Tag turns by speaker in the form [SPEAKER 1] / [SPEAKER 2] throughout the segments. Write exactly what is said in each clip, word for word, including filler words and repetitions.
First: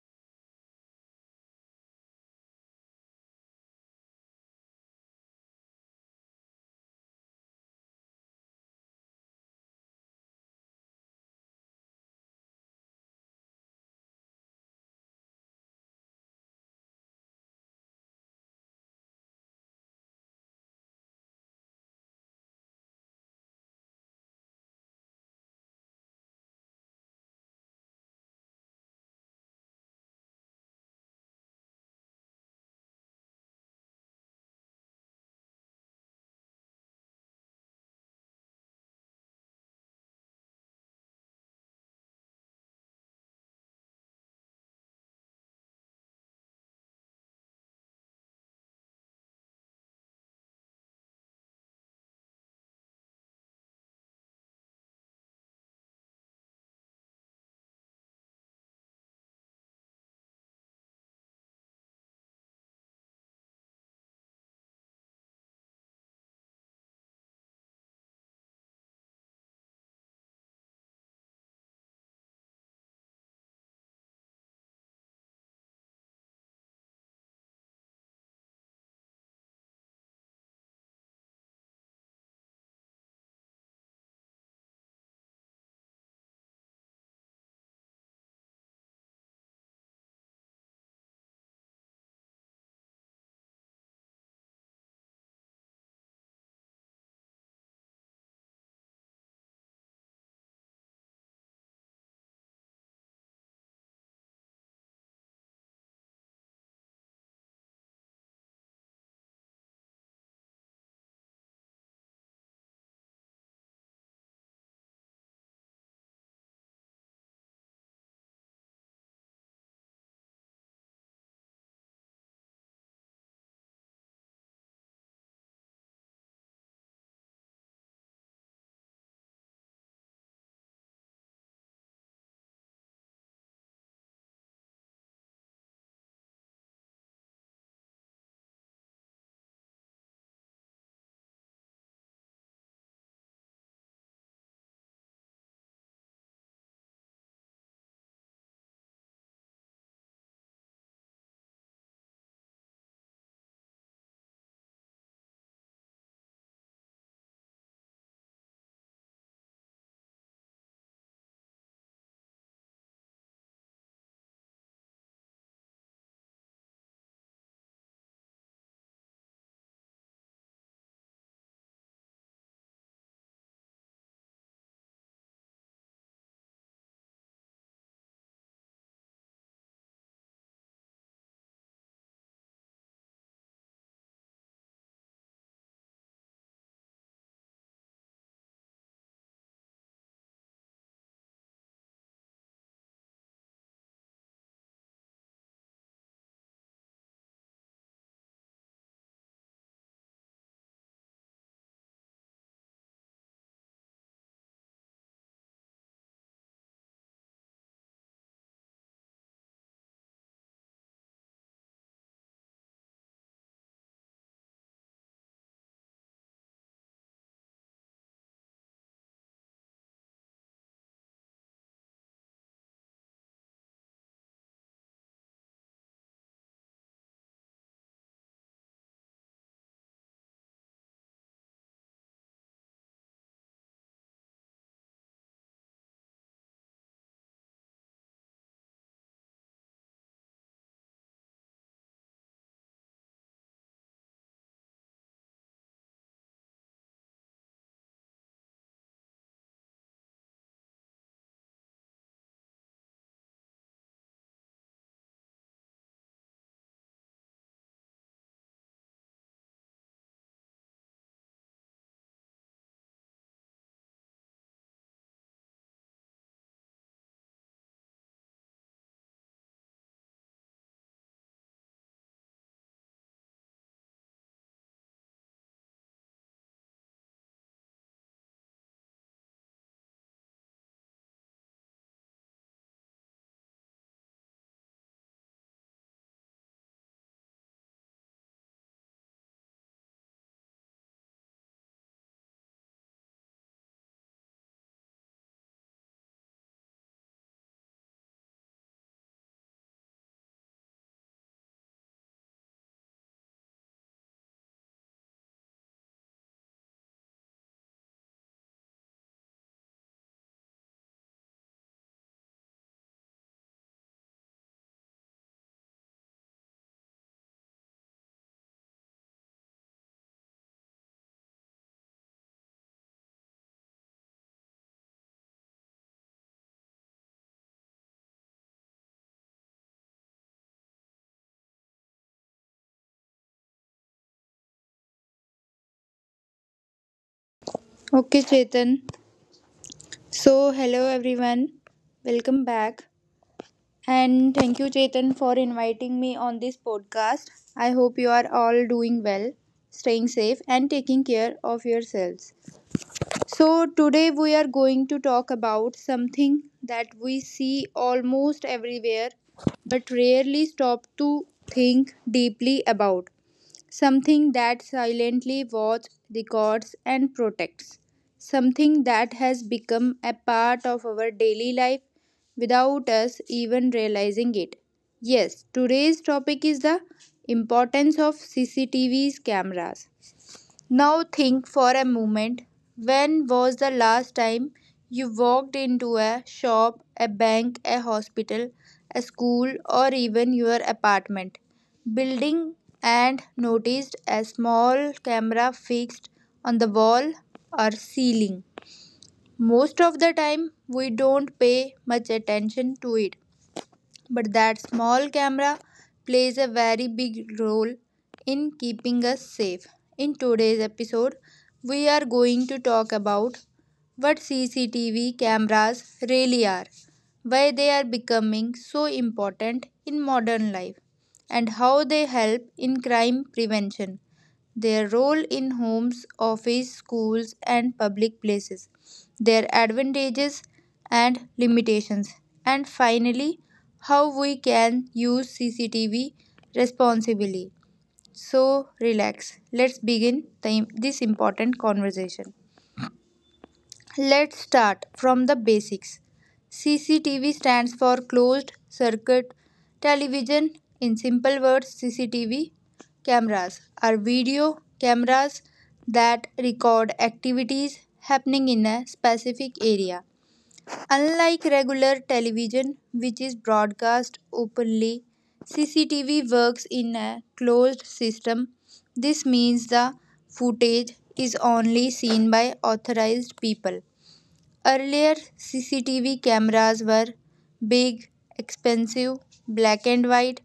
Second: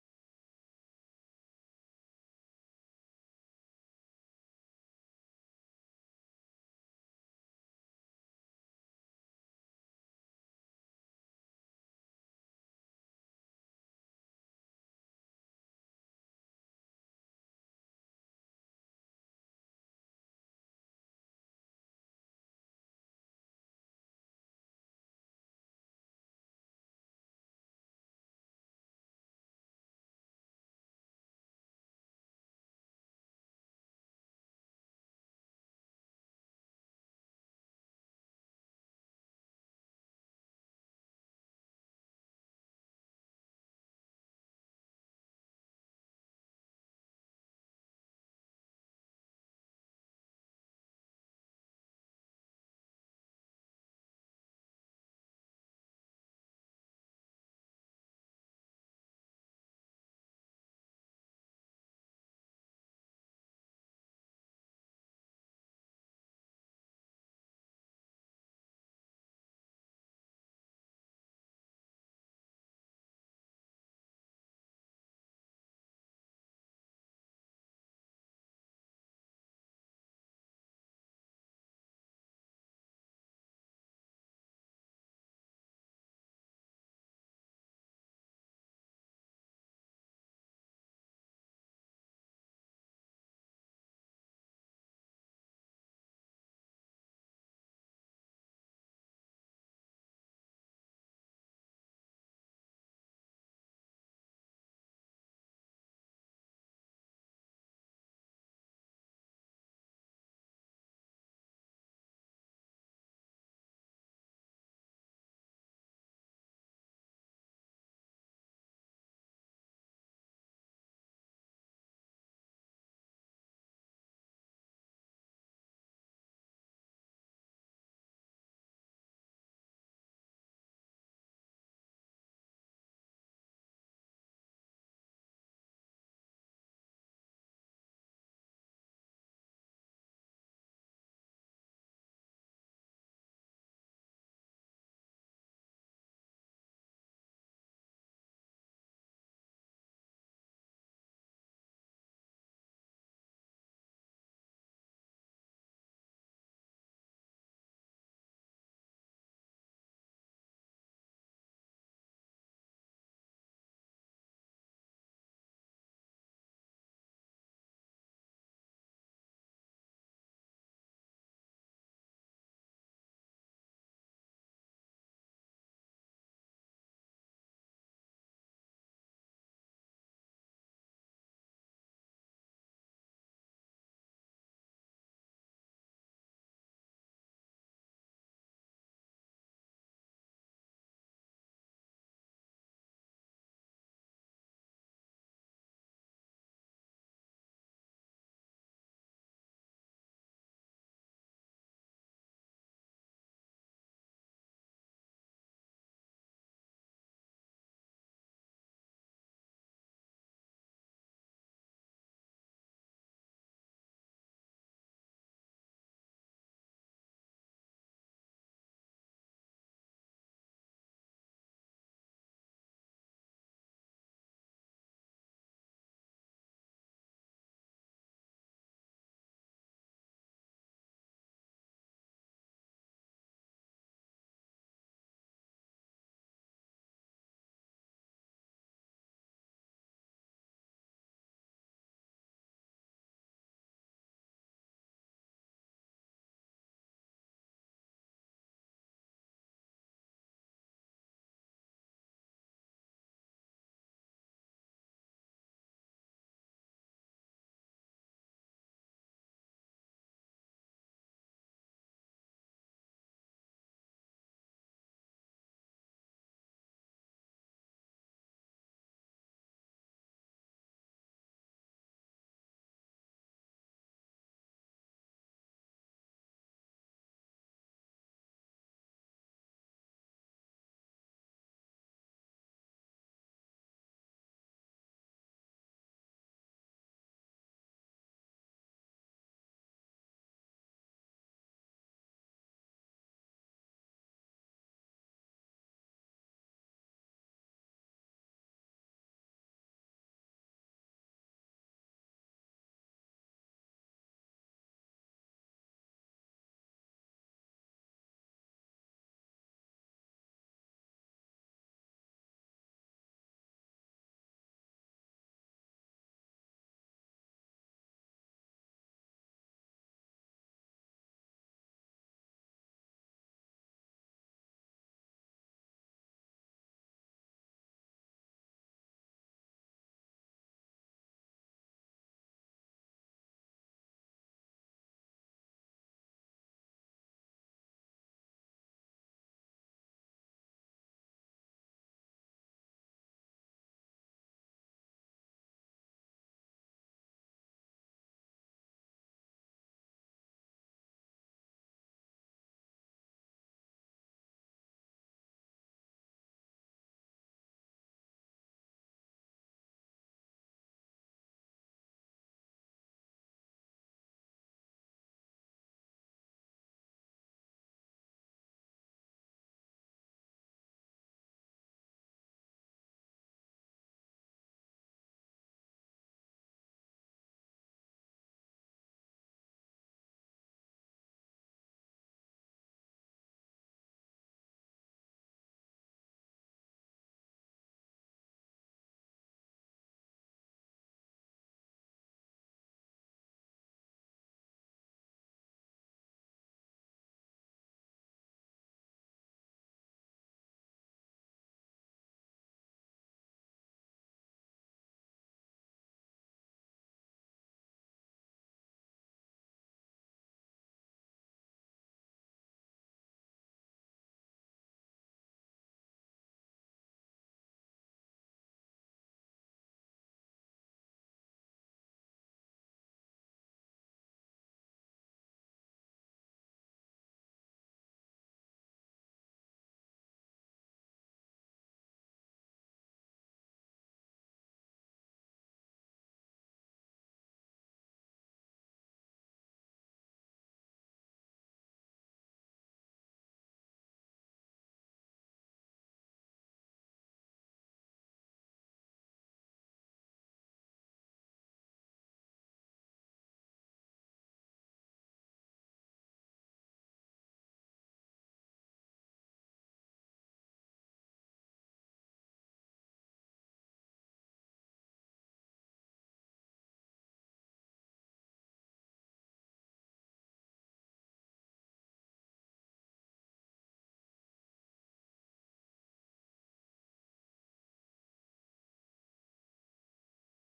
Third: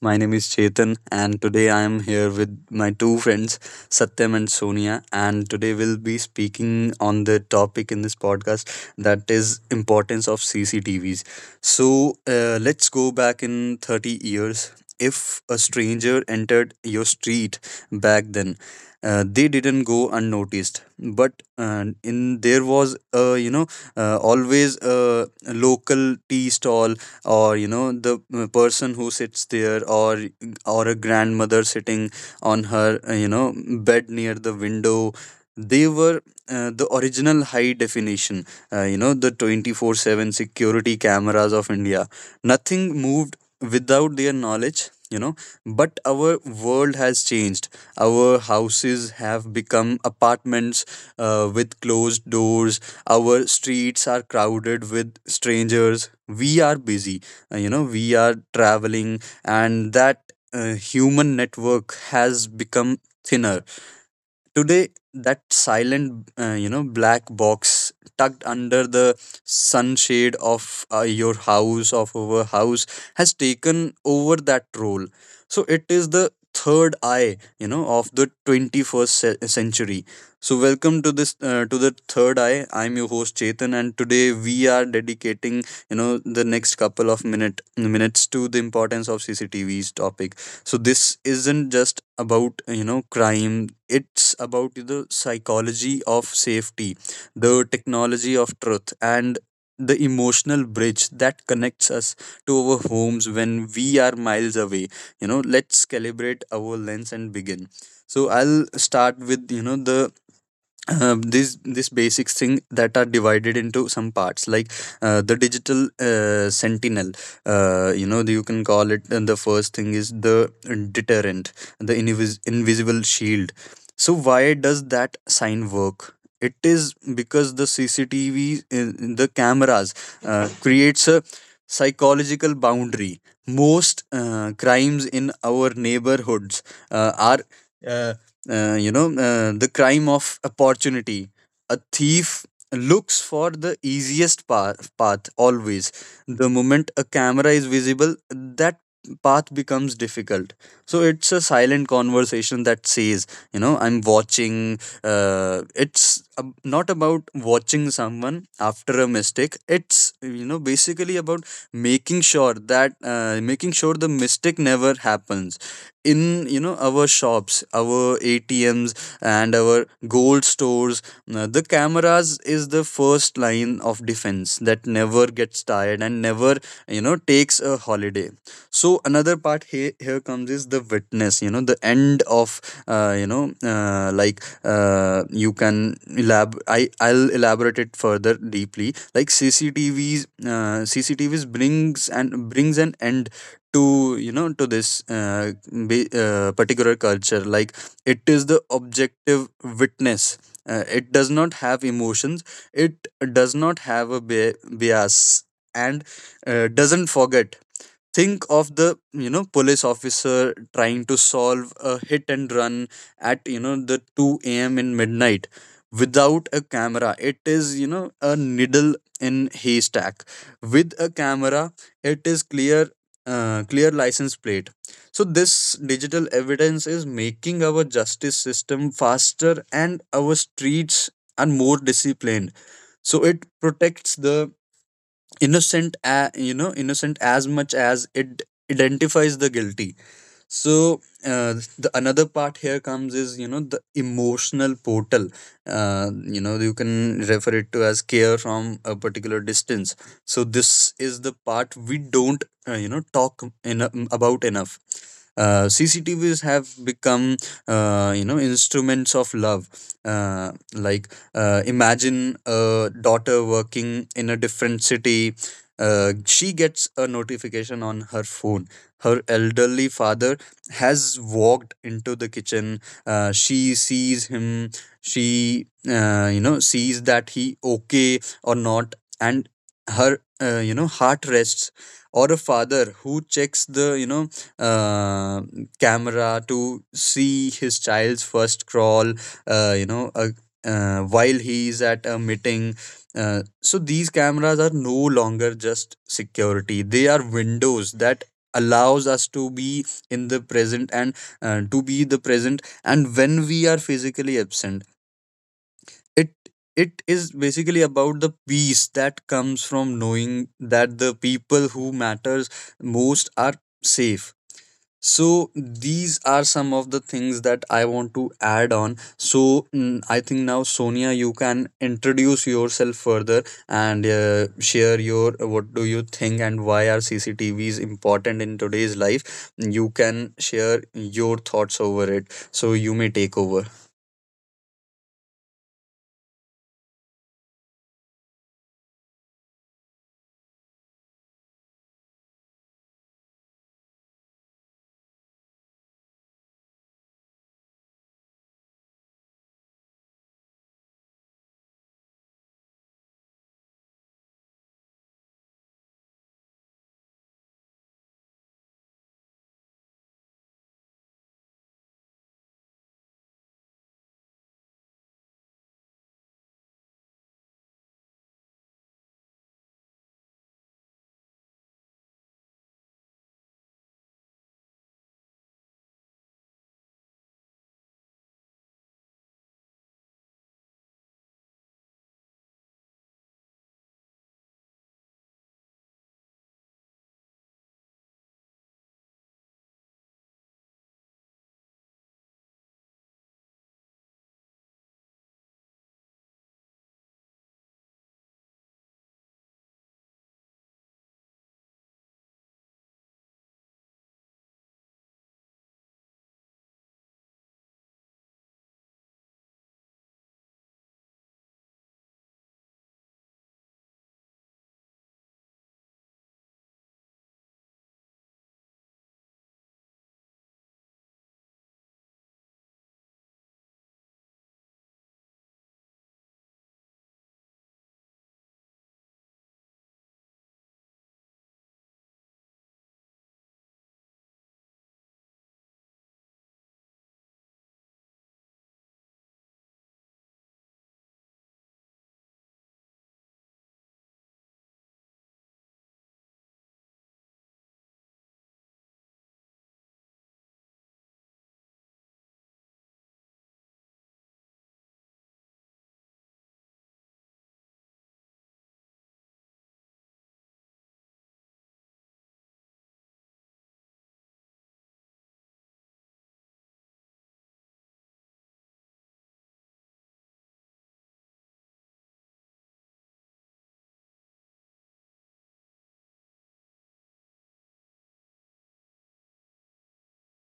[SPEAKER 1] My name is Chetan, and today I am here with my two friends Satyam and Sonia, and today we'll be speaking on the topic in this podcast, that is importance of C C T Vs. So uh, let's go back in thirty years. If a stranger entered your street back then, uh, they didn't go unnoticed, but uh, in there was uh, you know uh, always a local tea stall, or you know, the uh, person who sits there, or or a grandmother sitting on her uh, you know bed near the window. They were uh, the original high definition, uh, you know the twenty four seven security cameras of India. Nothing moved without their knowledge, you know. But our world has changed. Our houses have become apartments uh, with closed doors. Our streets are crowded with strangers. We are busy, uh, you know, we are traveling, and that uh, human network has become thinner. Today that silent uh, you know black box tucked under the sunshade of uh, your house, of our house, has taken over that role. So it is the third eye, you know, of the twenty-first ce- century. So welcome to this uh, to the third eye. I'm your host Chetan, and today we are dedicating, you know, the next couple of minute minutes to the importance of CCTV's topic. So this isn't just about, you know, crime. It's about the psychology of safety, the technology of truth, and the emotional bridge that connects us to our homes when we are miles away. You know, let's calibrate our lens and begin. So I'll start with, you know, the um, these this basic thing that are divided into some parts, like uh, the digital uh, sentinel, uh, you know, you can call it. And the first thing is the deterrent, the invis- invisible shield. So why does that sign work? It is because the cctv in- the cameras uh, creates a psychological boundary. Most uh, crimes in our neighborhoods uh, are uh, uh, you know uh, the crime of opportunity. A thief looks for the easiest path, path always. The moment a camera is visible, that path becomes difficult. So it's a silent conversation that says, you know, I'm watching. Uh, it's ab- not about watching someone after a mistake. It's, you know, basically about making sure that uh, making sure the mistake never happens in, you know, our shops, our A T Ms, and our gold stores. Uh, the cameras is the first line of defense that never gets tired and never, you know, takes a holiday. So another part here, here comes is the witness, you know, the end of uh, you know uh, like uh, you can elab I I'll elaborate it further deeply. Like cctvs uh, CCTVs brings and brings an end to, you know, to this uh, be, uh, particular culture. Like it is the objective witness. Uh, it does not have emotions. It does not have a bi- bias, and uh, doesn't forget. Think of the, you know, police officer trying to solve a hit and run at, you know, the two a.m. in midnight. Without a camera, it is, you know, a needle in haystack. With a camera, it is clear, uh, clear license plate. So this digital evidence is making our justice system faster, and our streets are more disciplined. So it protects the innocent a you know innocent as much as it identifies the guilty. So uh, the another part here comes is, you know, the emotional portal. Uh, you know, you can refer it to as care from a particular distance. So this is the part we don't, uh, you know, talk in about enough. uh, CCTVs have become, uh, you know, instruments of love. uh, like uh, Imagine a daughter working in a different city. Uh, she gets a notification on her phone. Her elderly father has walked into the kitchen. Uh, she sees him. She uh, you know, sees that he okay or not, and her, uh, you know, heart rests. Or a father who checks the, you know uh, camera to see his child's first crawl, uh, you know uh, uh, while he is at a meeting. Uh, so these cameras are no longer just security. They are windows that allows us to be in the present, and uh, to be the present and when we are physically absent. It it is basically about the peace that comes from knowing that the people who matters most are safe. So these are some of the things that I want to add on. So mm, I think now Sonia, you can introduce yourself further and uh, share your what do you think and why are C C T Vs important in today's life. You can share your thoughts over it. So you may take over.
[SPEAKER 2] Okay, Chetan. So, hello everyone. Welcome back. And thank you, Chetan, for inviting me on this podcast. I hope you are all doing well, staying safe, and taking care of yourselves. So, today we are going to talk about something that we see almost everywhere but rarely stop to think deeply about, something that silently watches, records, and protects, something that has become a part of our daily life without us even realizing it. Yes, today's topic is the importance of C C T V's cameras. Now think for a moment. When was the last time you walked into a shop, a bank, a hospital, a school, or even your apartment building and noticed a small camera fixed on the wall or ceiling? Most of the time, we don't pay much attention to it, but that small camera plays a very big role in keeping us safe. In today's episode, we are going to talk about what C C T V cameras really are, why they are becoming so important in modern life, and how they help in crime prevention, their role in homes, office, schools, and public places, their advantages and limitations, and finally, how we can use C C T V responsibly. So, relax. Let's begin the, this important conversation. Let's start from the basics. C C T V stands for closed circuit television. In simple words, C C T V cameras are video cameras that record activities happening in a specific area. Unlike regular television, which is broadcast openly, C C T V works in a closed system. This means the footage is only seen by authorized people. Earlier, C C T V cameras were big, expensive, black and white,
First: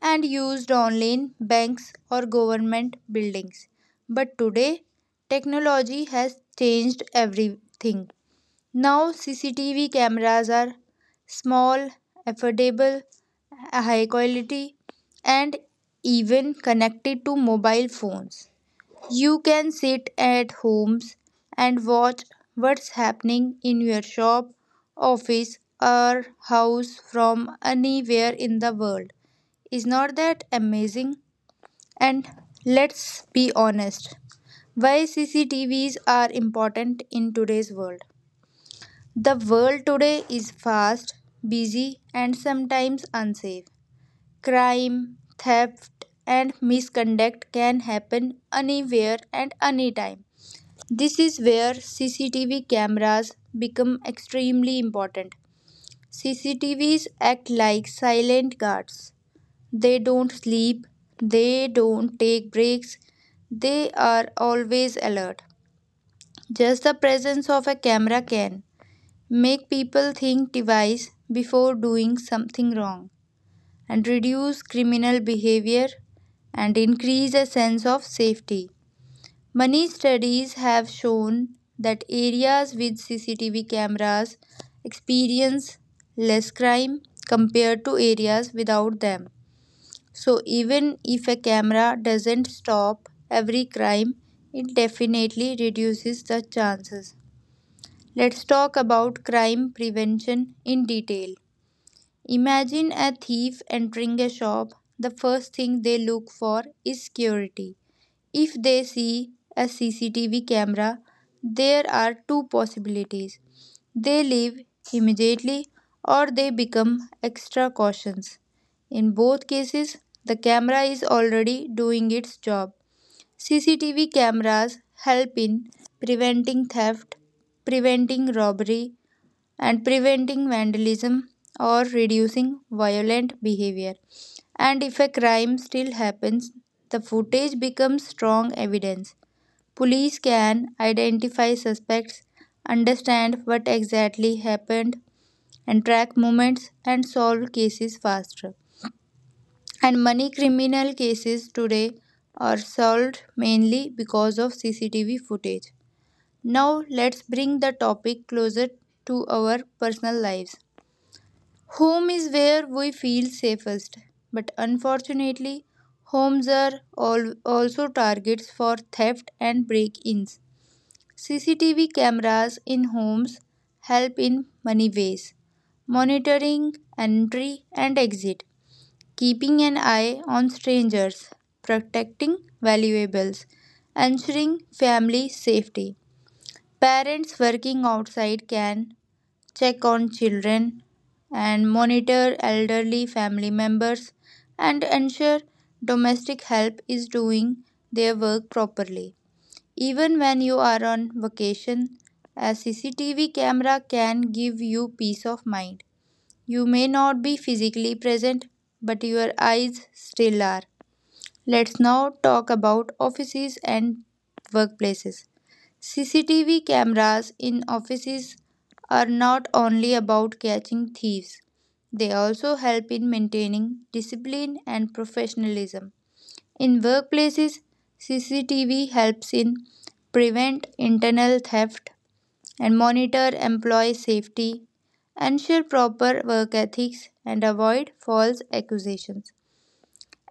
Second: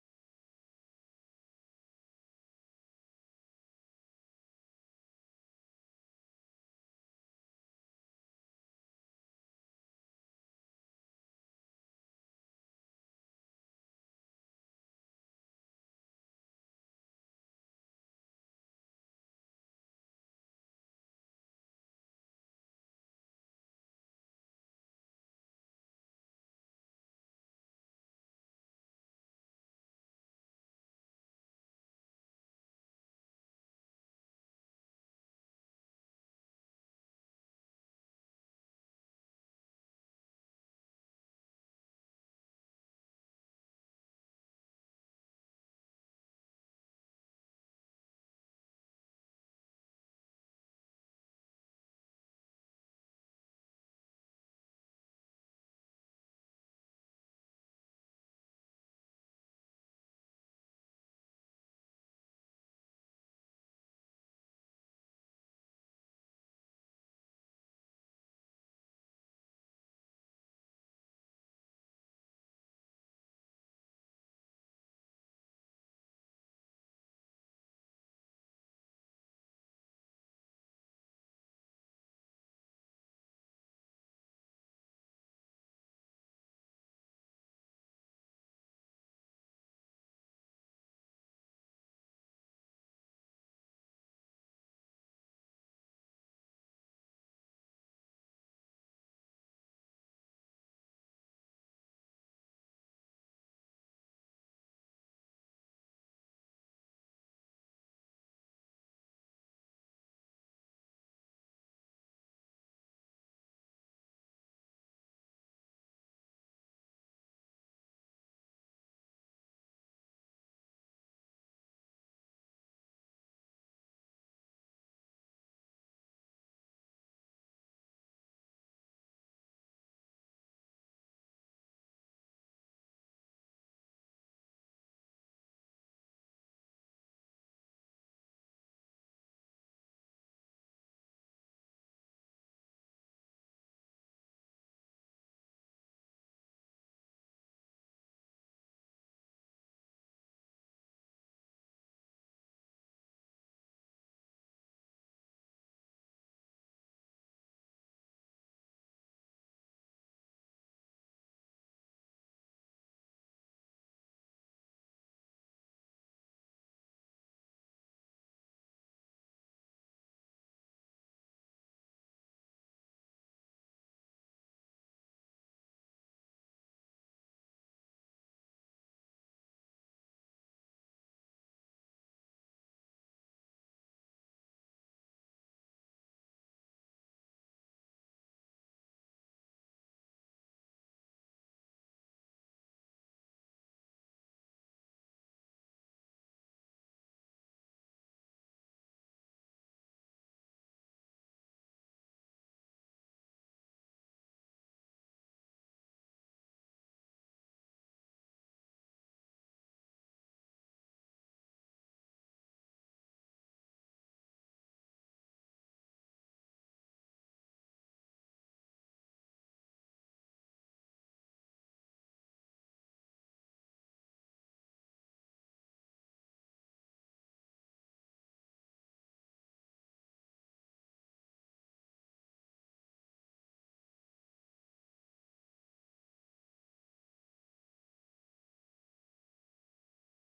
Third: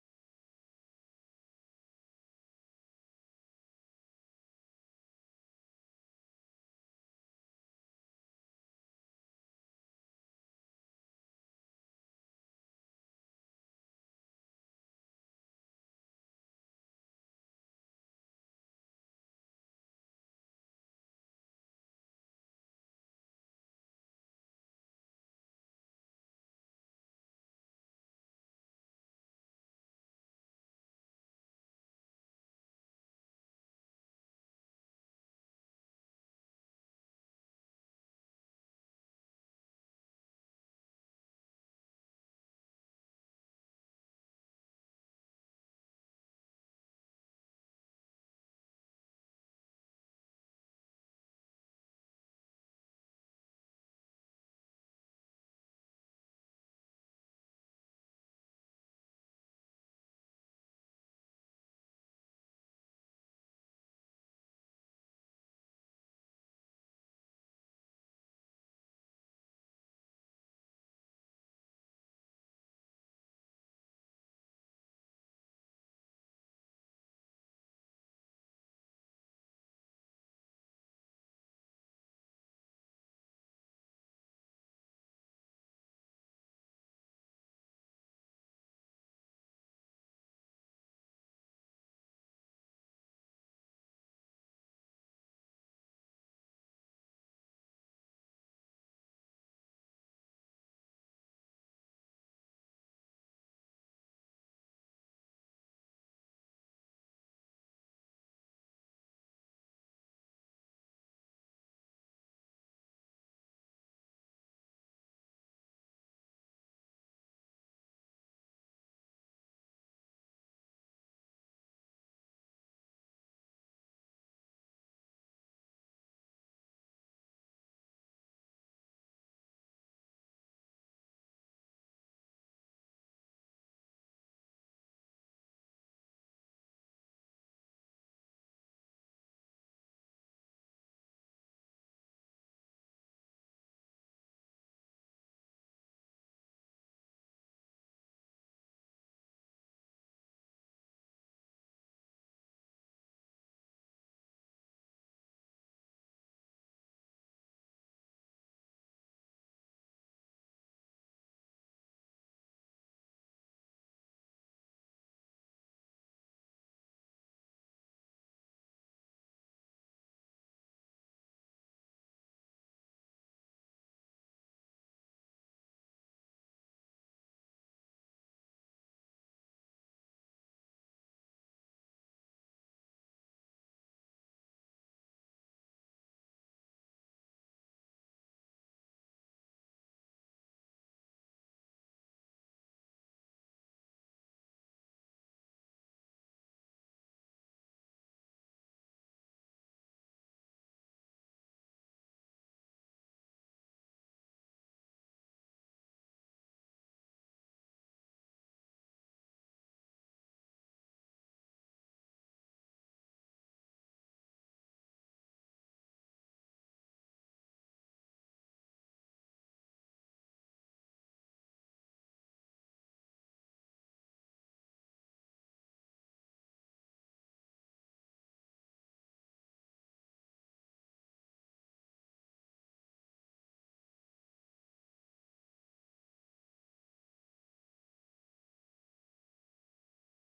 [SPEAKER 2] and used only in banks or government buildings. But today, technology has changed everything. Now, C C T V cameras are small, affordable, high quality, and even connected to mobile phones. You can sit at homes and watch what's happening in your shop, office, or house from anywhere in the world. Is not that amazing? And let's be honest, why C C T Vs are important in today's world? The world today is fast, busy, and sometimes unsafe. Crime, theft, and misconduct can happen anywhere and anytime. This is where C C T V cameras become extremely important. C C T Vs act like silent guards. They don't sleep, they don't take breaks, they are always alert. Just the presence of a camera can make people think twice before doing something wrong and reduce criminal behavior and increase a sense of safety. Many studies have shown that areas with C C T V cameras experience less crime compared to areas without them. So, even if a camera doesn't stop every crime, it definitely reduces the chances. Let's talk about crime prevention in detail. Imagine a thief entering a shop. The first thing they look for is security. If they see a C C T V camera, there are two possibilities. They leave immediately or they become extra cautious. In both cases, the camera is already doing its job. C C T V cameras help in preventing theft, preventing robbery, and preventing vandalism or reducing violent behavior. And if a crime still happens, the footage becomes strong evidence. Police can identify suspects, understand what exactly happened, and track movements and solve cases faster. And money criminal cases today are solved mainly because of C C T V footage. Now, let's bring the topic closer to our personal lives. Home is where we feel safest, but unfortunately, homes are al- also targets for theft and break ins. C C T V cameras in homes help in many ways: monitoring entry and exit, keeping an eye on strangers, protecting valuables, ensuring family safety. Parents working outside can check on children, and monitor elderly family members and ensure domestic help is doing their work properly. Even when you are on vacation, a C C T V camera can give you peace of mind. You may not be physically present, but your eyes still are. Let's now talk about offices and workplaces. C C T V cameras in offices are not only about catching thieves, they also help in maintaining discipline and professionalism. In workplaces, C C T V helps in prevent internal theft and monitor employee safety, ensure proper work ethics and avoid false accusations.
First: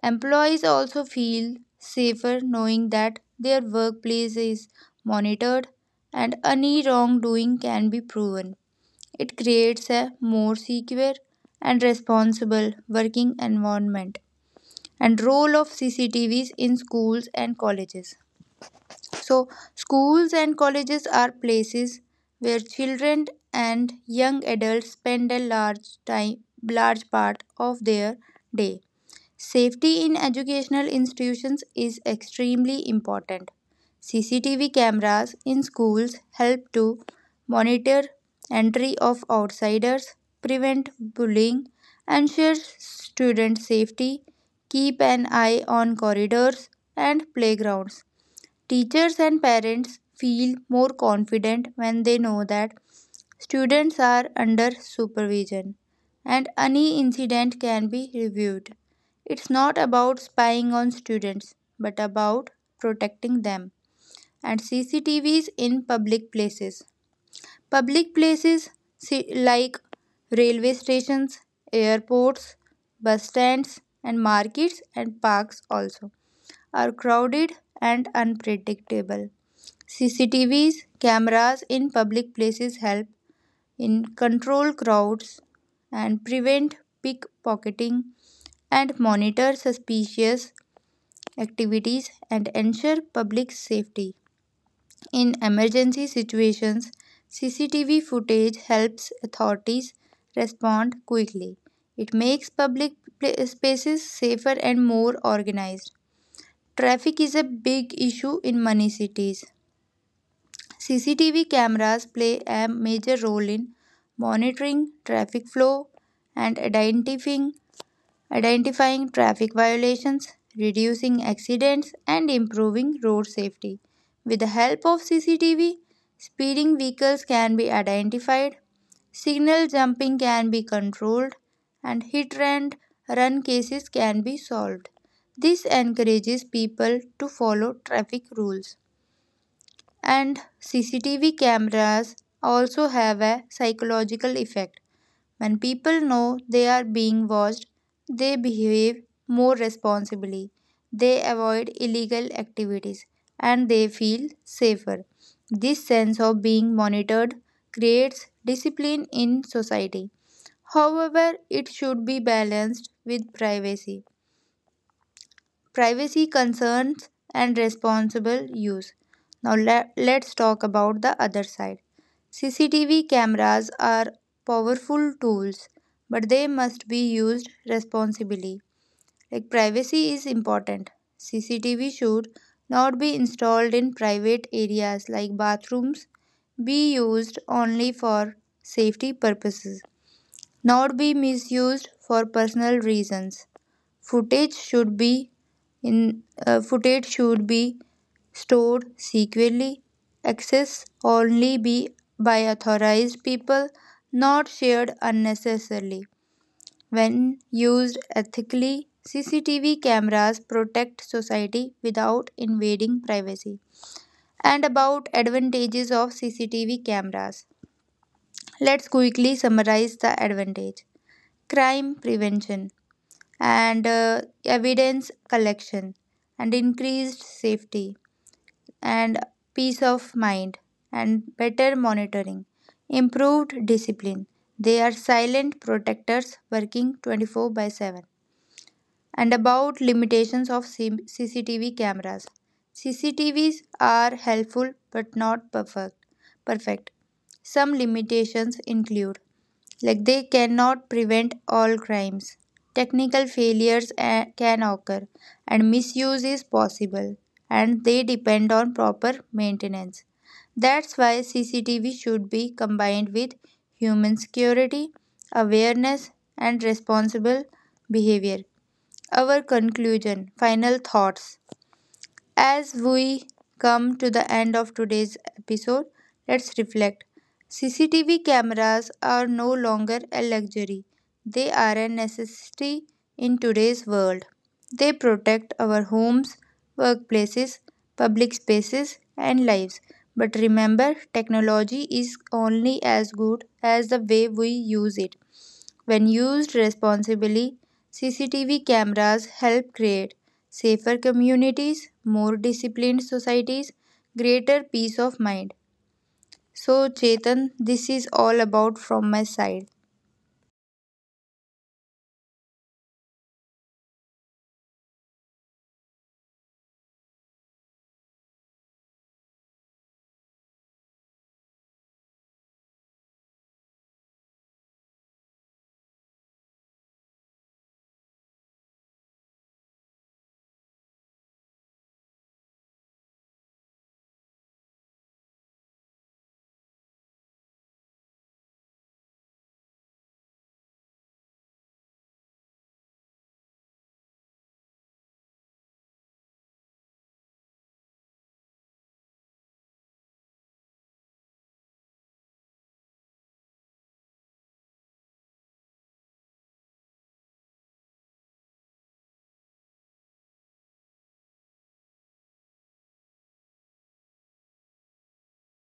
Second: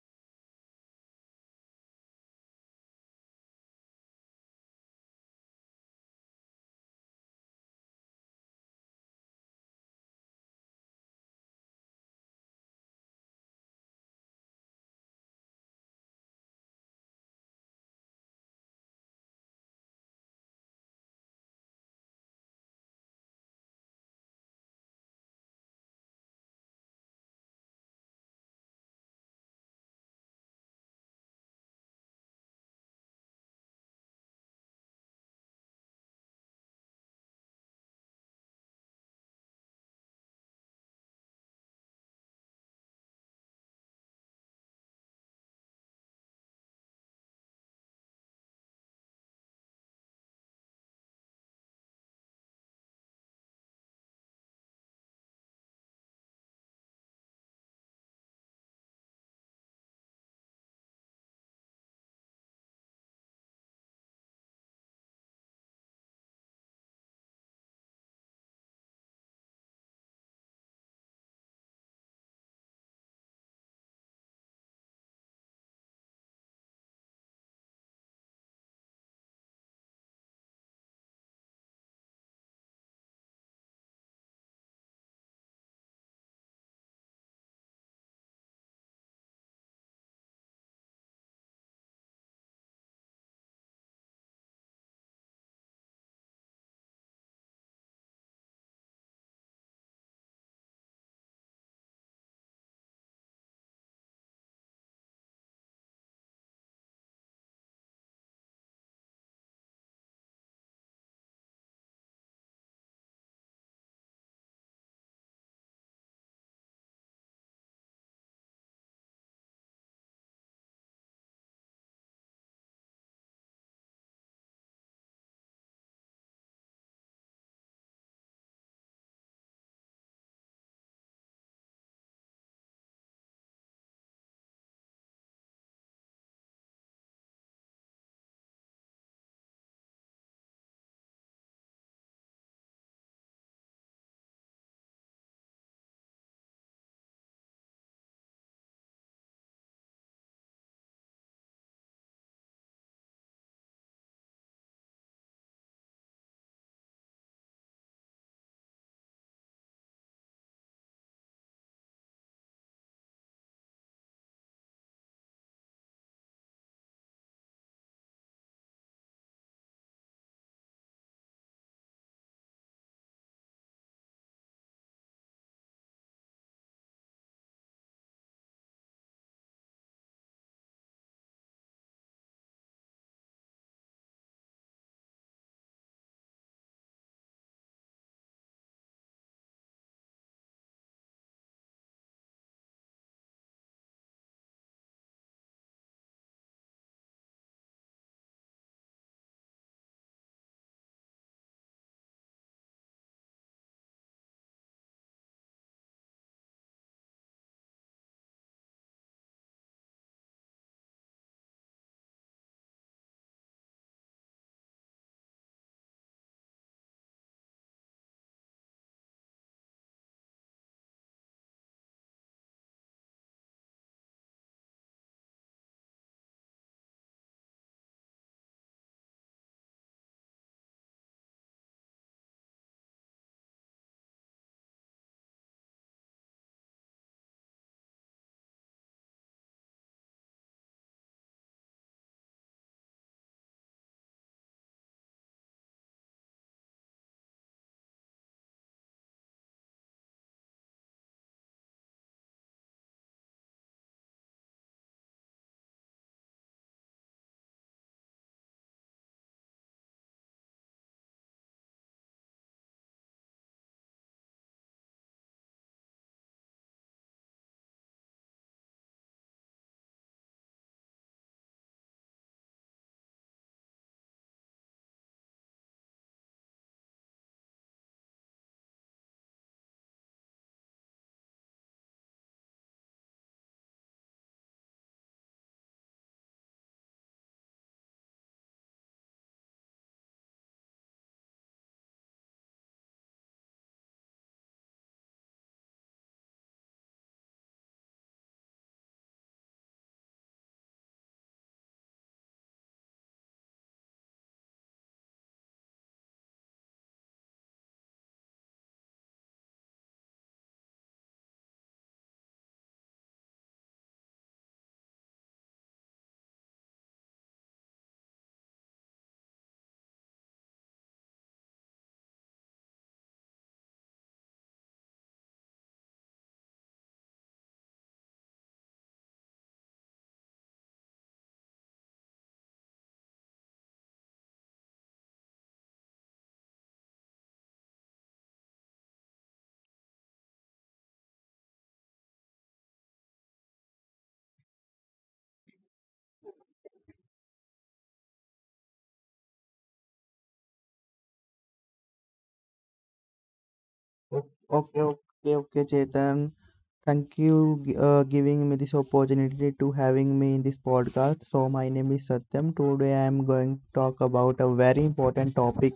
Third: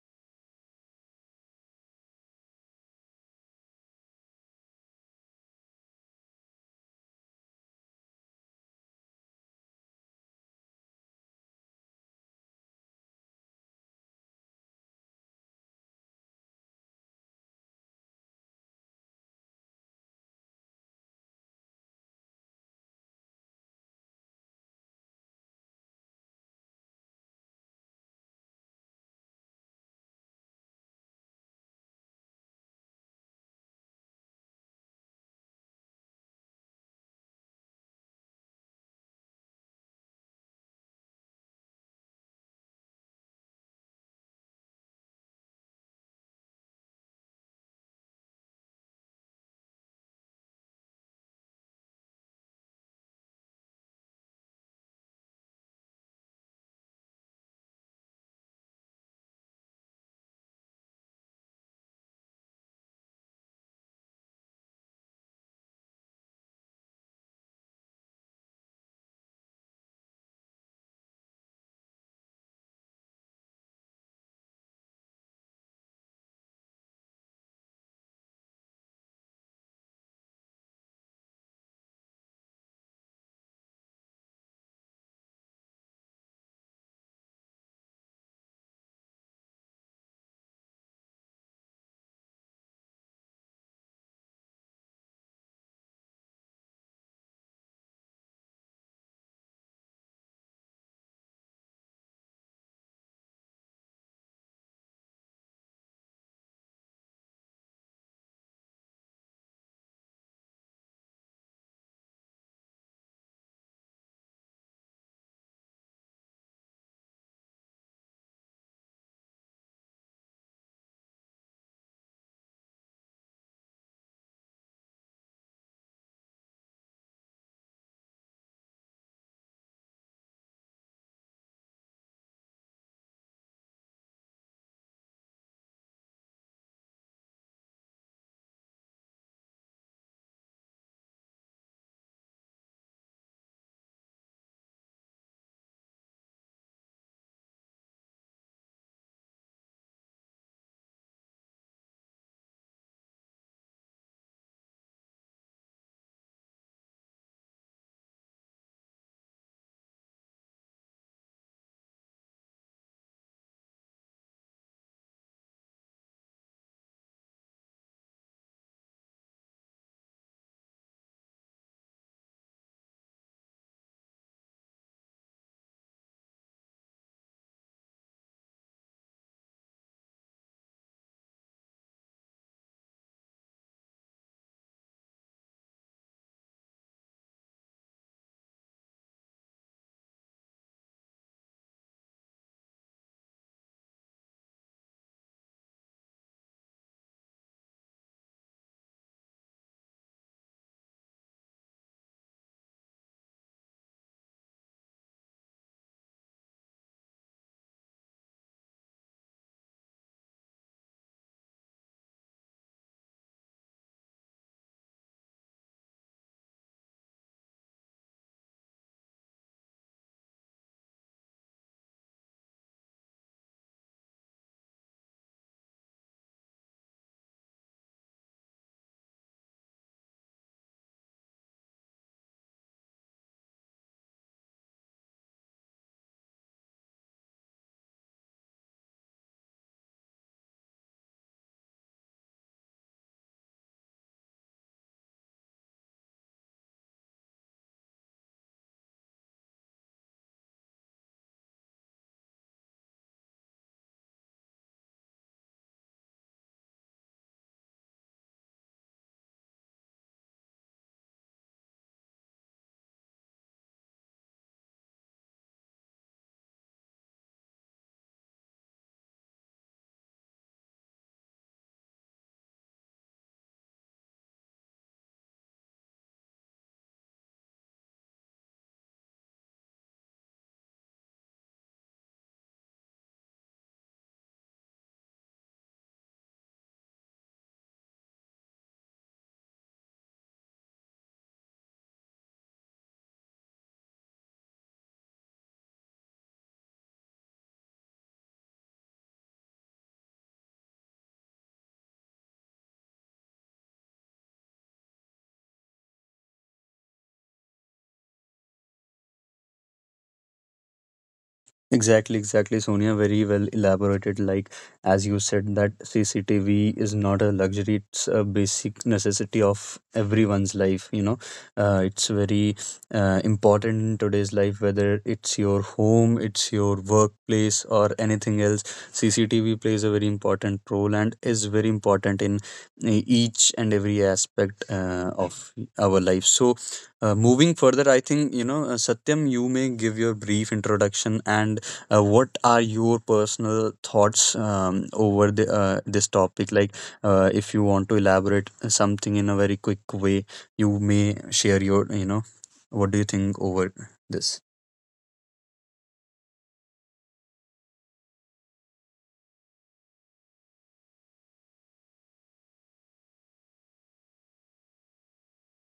[SPEAKER 2] Employees also feel safer knowing that their workplace is monitored and any wrongdoing can be proven. It creates a more secure and responsible working environment. And role of C C T Vs in schools and colleges. So, schools and colleges are places where children and young adults spend a large time, large part of their day. Safety in educational institutions is extremely important. C C T V cameras in schools help to monitor entry of outsiders, prevent bullying, ensure student safety, keep an eye on corridors and playgrounds. Teachers and parents feel more confident when they know that students are under supervision and any incident can be reviewed. It's not about spying on students but about protecting them. And C C T Vs in public places. Public places si- like railway stations, airports, bus stands, and markets and parks also are crowded and unpredictable. C C T Vs, cameras in public places help in control crowds and prevent pickpocketing and monitor suspicious activities and ensure public safety. In emergency situations, C C T V footage helps authorities respond quickly. It makes public spaces safer and more organized. Traffic is a big issue in many cities. C C T V cameras play a major role in monitoring traffic flow and identifying, identifying traffic violations, reducing accidents, and improving road safety. With the help of C C T V, speeding vehicles can be identified, signal jumping can be controlled, and hit and run cases can be solved. This encourages people to follow traffic rules, and C C T V cameras also have a psychological effect. When people know they are being watched, they behave more responsibly, they avoid illegal activities, and they feel safer. This sense of being monitored creates discipline in society. However, it should be balanced with privacy privacy concerns and responsible use. Now le- let's talk about the other side. C C T V cameras are powerful tools, but they must be used responsibly. Like privacy is important. C C T V should not be installed in private areas like bathrooms, be used only for safety purposes, not be misused for personal reasons. Footage should be in uh, Footage should be stored securely, access only be by authorized people, not shared unnecessarily. When used ethically, C C T V cameras protect society without invading privacy. And about advantages of C C T V cameras. Let's quickly summarize the advantage. Crime prevention and uh, evidence collection and increased safety and peace of mind and better monitoring, improved discipline. They are silent protectors working twenty-four by seven. And about limitations of C- CCTV cameras. CCTVs are helpful but not perfect perfect Some limitations include, like, they cannot prevent all crimes, technical failures eh, can occur, and misuse is possible, and they depend on proper maintenance. That's why CCTV should be combined with human security, awareness, and responsible behavior. Our conclusion, final thoughts. As we come to the end of today's episode, let's reflect. C C T V cameras are no longer a luxury, they are a necessity in today's world. They protect our homes, workplaces, public spaces, and lives. But remember, technology is only as good as the way we use it. When used responsibly, C C T V cameras help create safer communities, more disciplined societies, greater peace of mind. So, Chetan, this is all about from my side.
[SPEAKER 1] Exactly, exactly, Sonia. Very well elaborated. Like, as you said, that C C T V is not a luxury, it's a basic necessity of everyone's life. You know, uh, it's very uh, important in today's life, whether it's your home, it's your workplace, or anything else. C C T V plays a very important role and is very important in each and every aspect uh, of our life. So, uh, moving further, I think, you know, uh, Satyam, you may give your brief introduction and uh, what are your personal thoughts um, over the uh, this topic. Like uh, if you want to elaborate something in a very quick way, you may share your, you know, what do you think over
[SPEAKER 3] O-
[SPEAKER 1] this.
[SPEAKER 3] Okay, okay, okay, Chetan. Thank you gi- uh, giving me this opportunity to having me in this podcast. So my name is Satyam. Today I am going to talk about a very important topic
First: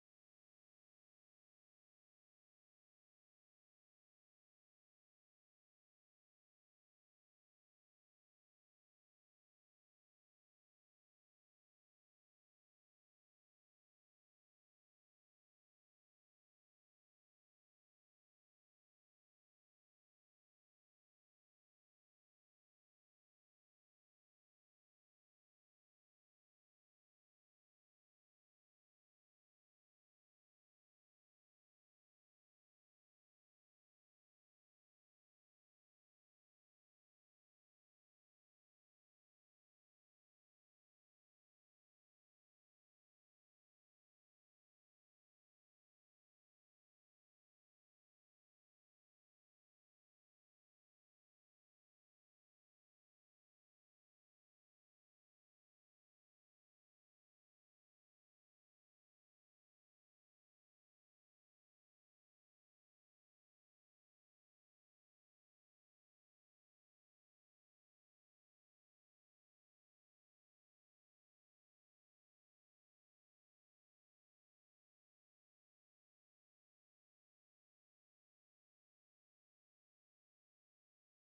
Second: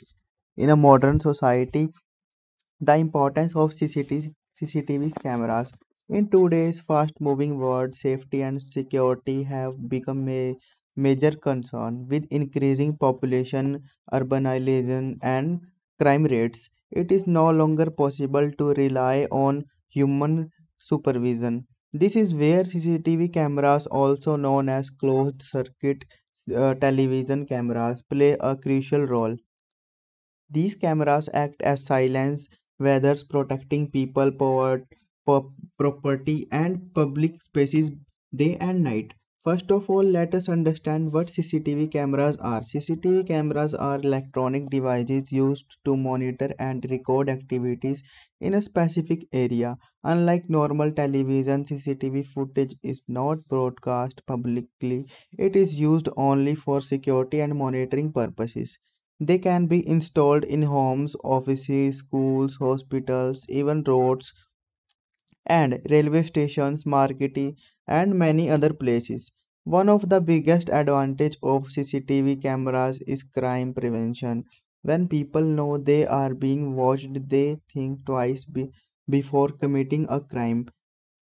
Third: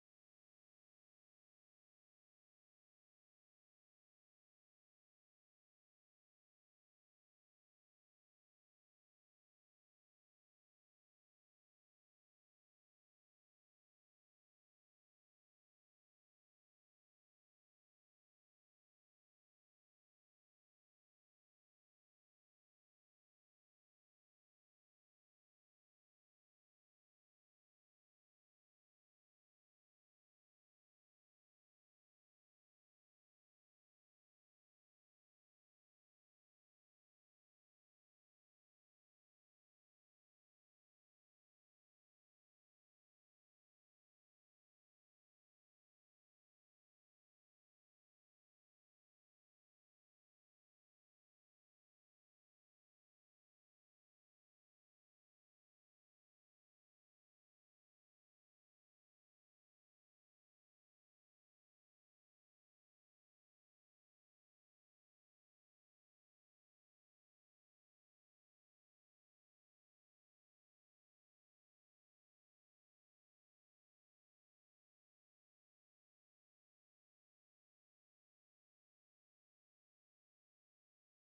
[SPEAKER 3] in a modern society, the importance of C C T V C C T V cameras. In today's fast-moving world, safety and security have become a major concern. With increasing population, urbanization, and crime rates, it is no longer possible to rely on human supervision. This is where C C T V cameras, also known as closed-circuit uh, television cameras, play a crucial role. These cameras act as silence weathers protecting people, power, po- property, and public spaces day and night. First of all, let us understand what C C T V cameras are. C C T V cameras are electronic devices used to monitor and record activities in a specific area. Unlike normal television, C C T V footage is not broadcast publicly. It is used only for security and monitoring purposes. They can be installed in homes, offices, schools, hospitals, even roads and railway stations, markets, and many other places. One of the biggest advantage of C C T V cameras is crime prevention. When people know they are being watched, they think twice be- before committing a crime.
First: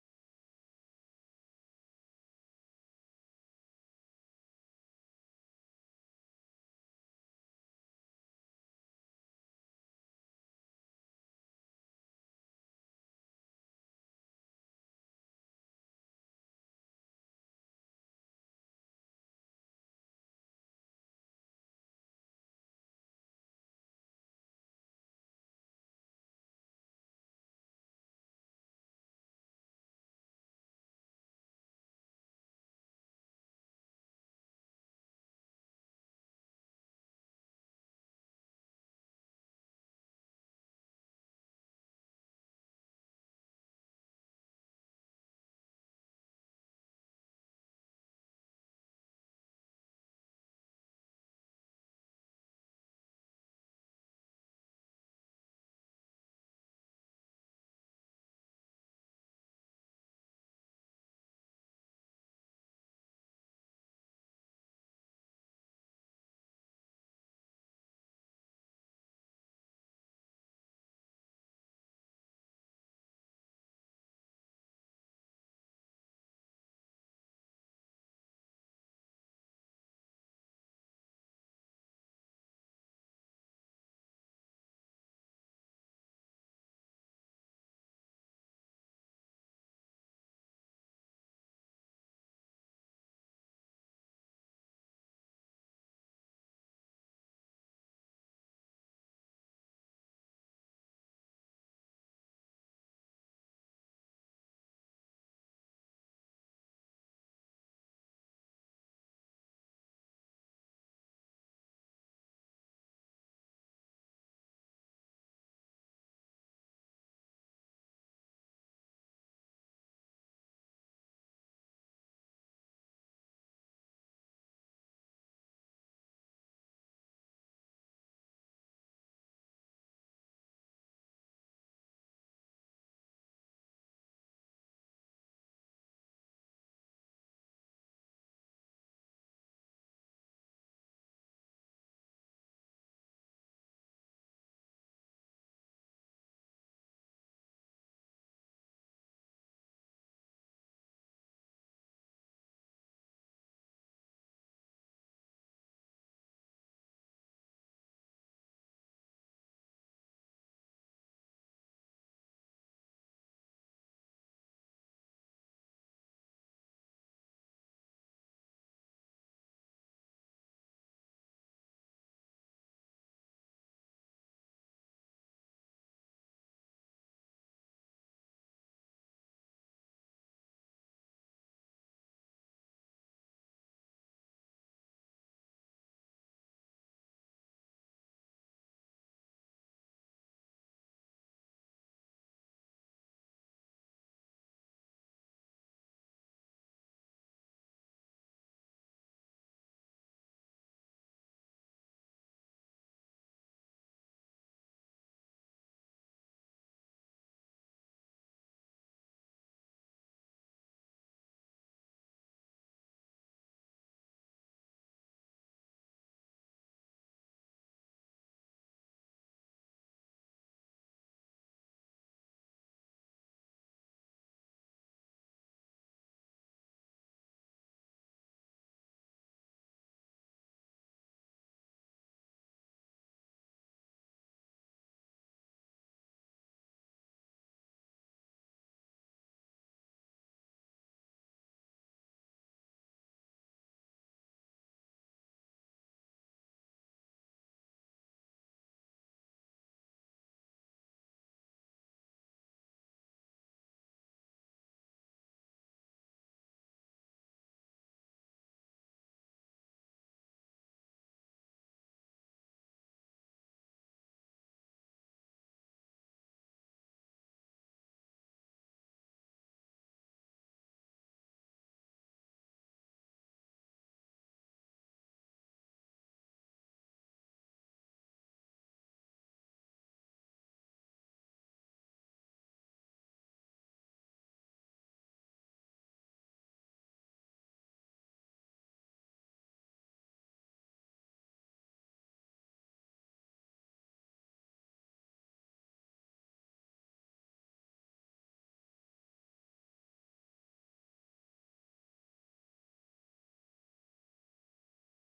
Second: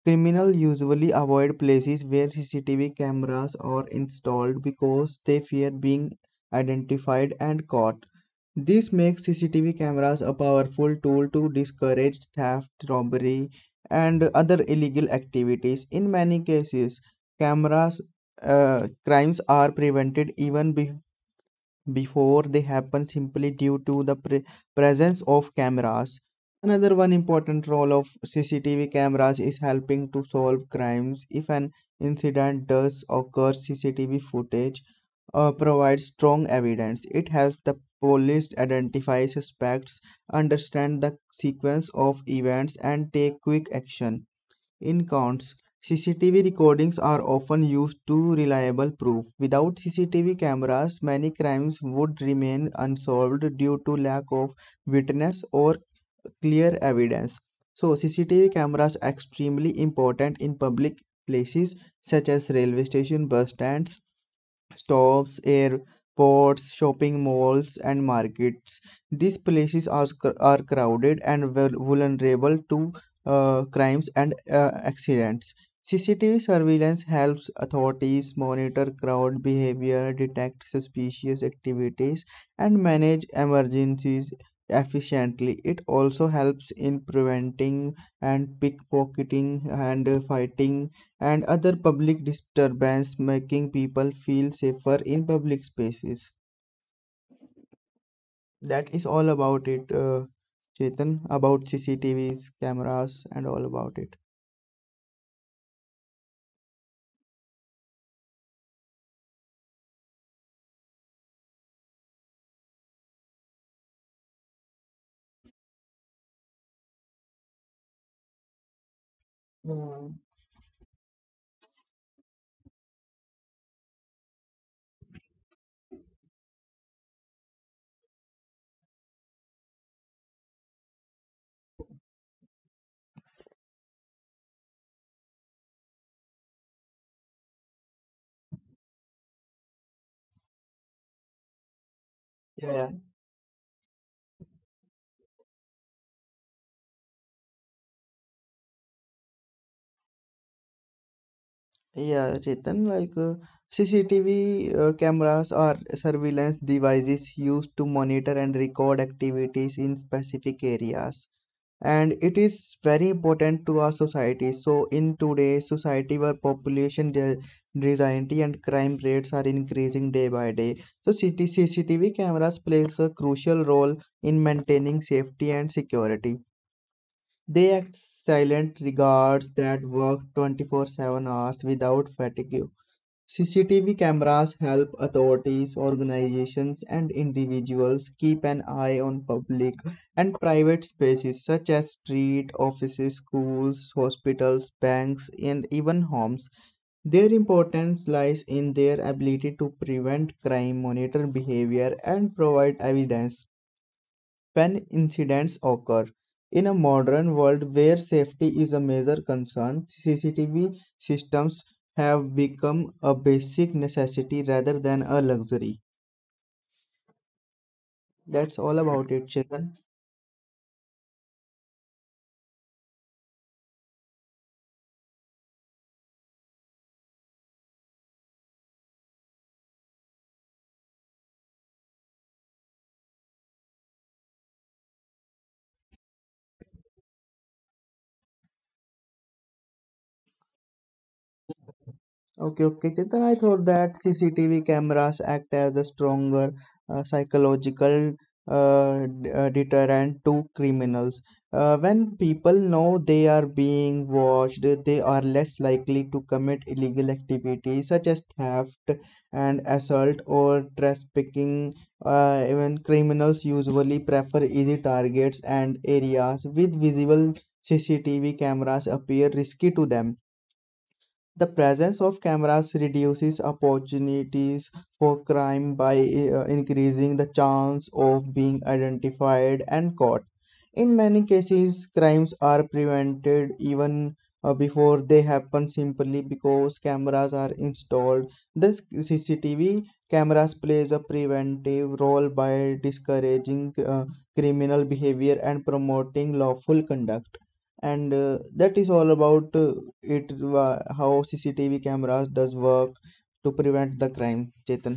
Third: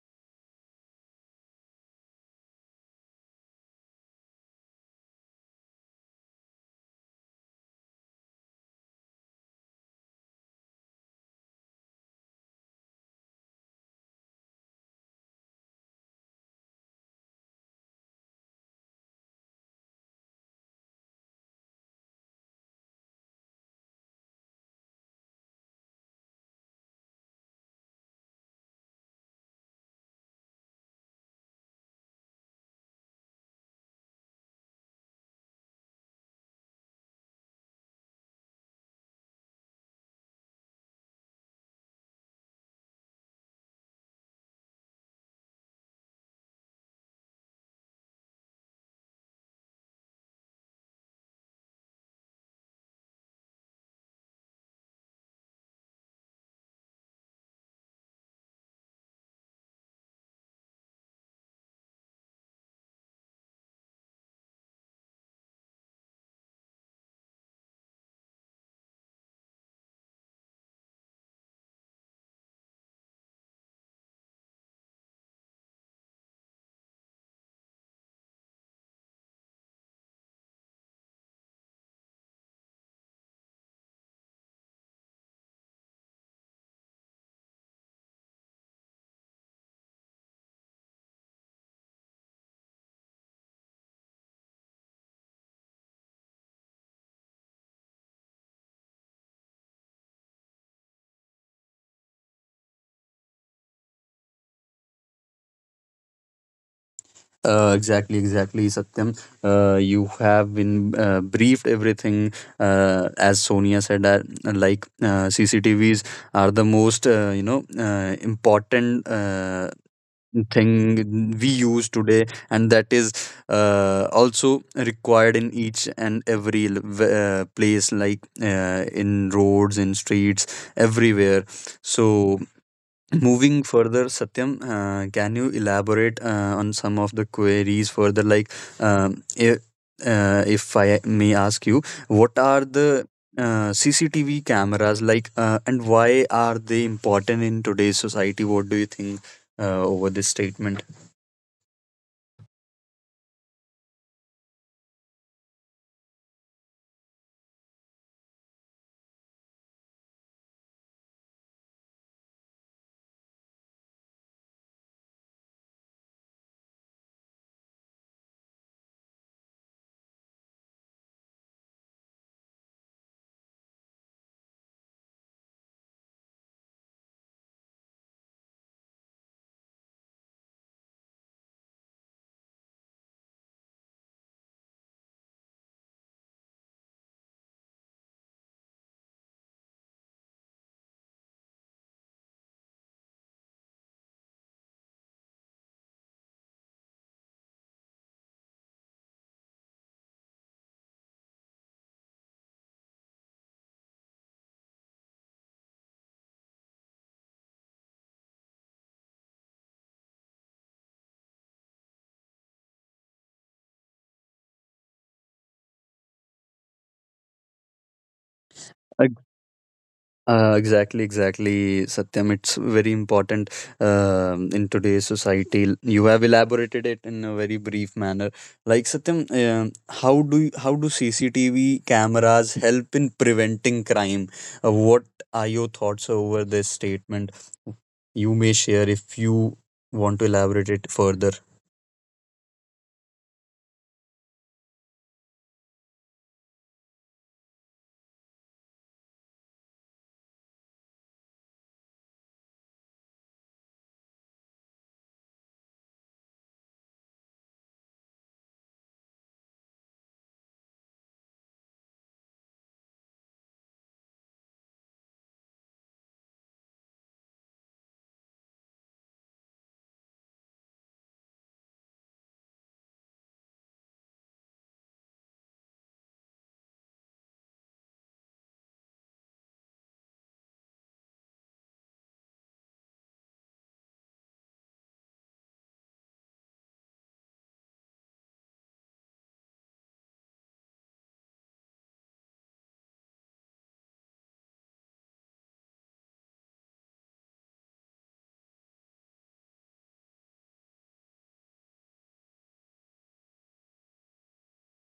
[SPEAKER 3] Criminals usually avoid places where C C T V cameras are installed because they fear being identified and caught. This makes C C T V cameras a powerful tool to discourage theft, robbery, and other illegal activities. In many cases, cameras uh, crimes are prevented even be- before they happen simply due to the pre- presence of cameras. Another one important role of C C T V cameras is helping to solve crimes. If an incident does occur, C C T V footage uh, provides strong evidence. It helps the police identify suspects, understand the sequence of events, and take quick action. In counts, C C T V recordings are often used to reliable proof. Without C C T V cameras, many crimes would remain unsolved due to lack of witness or clear evidence. So, C C T V cameras are extremely important in public places such as railway station, bus stands, stops, airports, shopping malls, and markets. These places are, are crowded and vulnerable to uh, crimes and uh, accidents. C C T V surveillance helps authorities monitor crowd behavior, detect suspicious activities, and manage emergencies efficiently. It also helps in preventing and pickpocketing and uh, fighting and other public disturbance, making people feel safer in public spaces. That is all about it, uh, Chetan, about C C T Vs, cameras, and all about it.
[SPEAKER 1] Uh, exactly exactly Satyam. Uh, you have been uh, briefed everything. Uh, as Sonia said, that like uh, cctvs are the most uh, you know uh, important uh, thing we use today, and that is uh, also required in each and every l- v- uh, place, like uh, in roads, in streets, everywhere. So moving further, Satyam, uh, can you elaborate uh, on some of the queries further? Like, um, if, uh, if I may ask you, what are
[SPEAKER 3] Yeah,
[SPEAKER 1] the uh, C C T V cameras like, uh, and why are they important in today's society? What do you think uh, over this statement?
[SPEAKER 3] yeah, Chetan, like uh, C C T V uh, cameras are surveillance devices used to monitor and record activities in specific areas. And it is very important to our society. So, in today's society where population de- density and crime rates are increasing day by day, so C T C C T V cameras plays a crucial role in maintaining safety and security. They act silent regards that work twenty-four seven hours without fatigue. C C T V cameras help authorities, organizations, and individuals keep an eye on public and private spaces such as street, offices, schools, hospitals, banks, and even homes. Their importance lies in their ability to prevent crime, monitor behavior, and provide evidence when incidents occur. In a modern world where safety is a major concern, C C T V systems have become a basic necessity rather than a luxury. That's all about it, Chetan.
[SPEAKER 1] Uh, exactly, exactly, Satyam. It's very important um in today's society. You have elaborated it in a very brief manner. Like Satyam, um how do you, how do C C T V cameras help in preventing crime? Uh, what are your thoughts over this statement? You may share if you want to elaborate it further.
[SPEAKER 3] Okay, okay, Chetan. I thought that C C T V cameras act as a stronger uh, psychological uh, d- uh, deterrent to criminals. Uh, when people know they are being watched, they are less likely to commit illegal activities such as theft and assault or trafficking. Uh, even criminals usually prefer easy targets and areas with visible C C T V cameras appear risky to them. The presence of cameras reduces opportunities for crime by uh, increasing the chance of being identified and caught. In many cases, crimes are prevented even uh, before they happen simply because cameras are installed. This C C T V cameras plays a preventive role by discouraging uh, criminal behavior and promoting lawful conduct and uh, that is all about uh, it, wha- how CCTV cameras does work to prevent the crime, Chetan.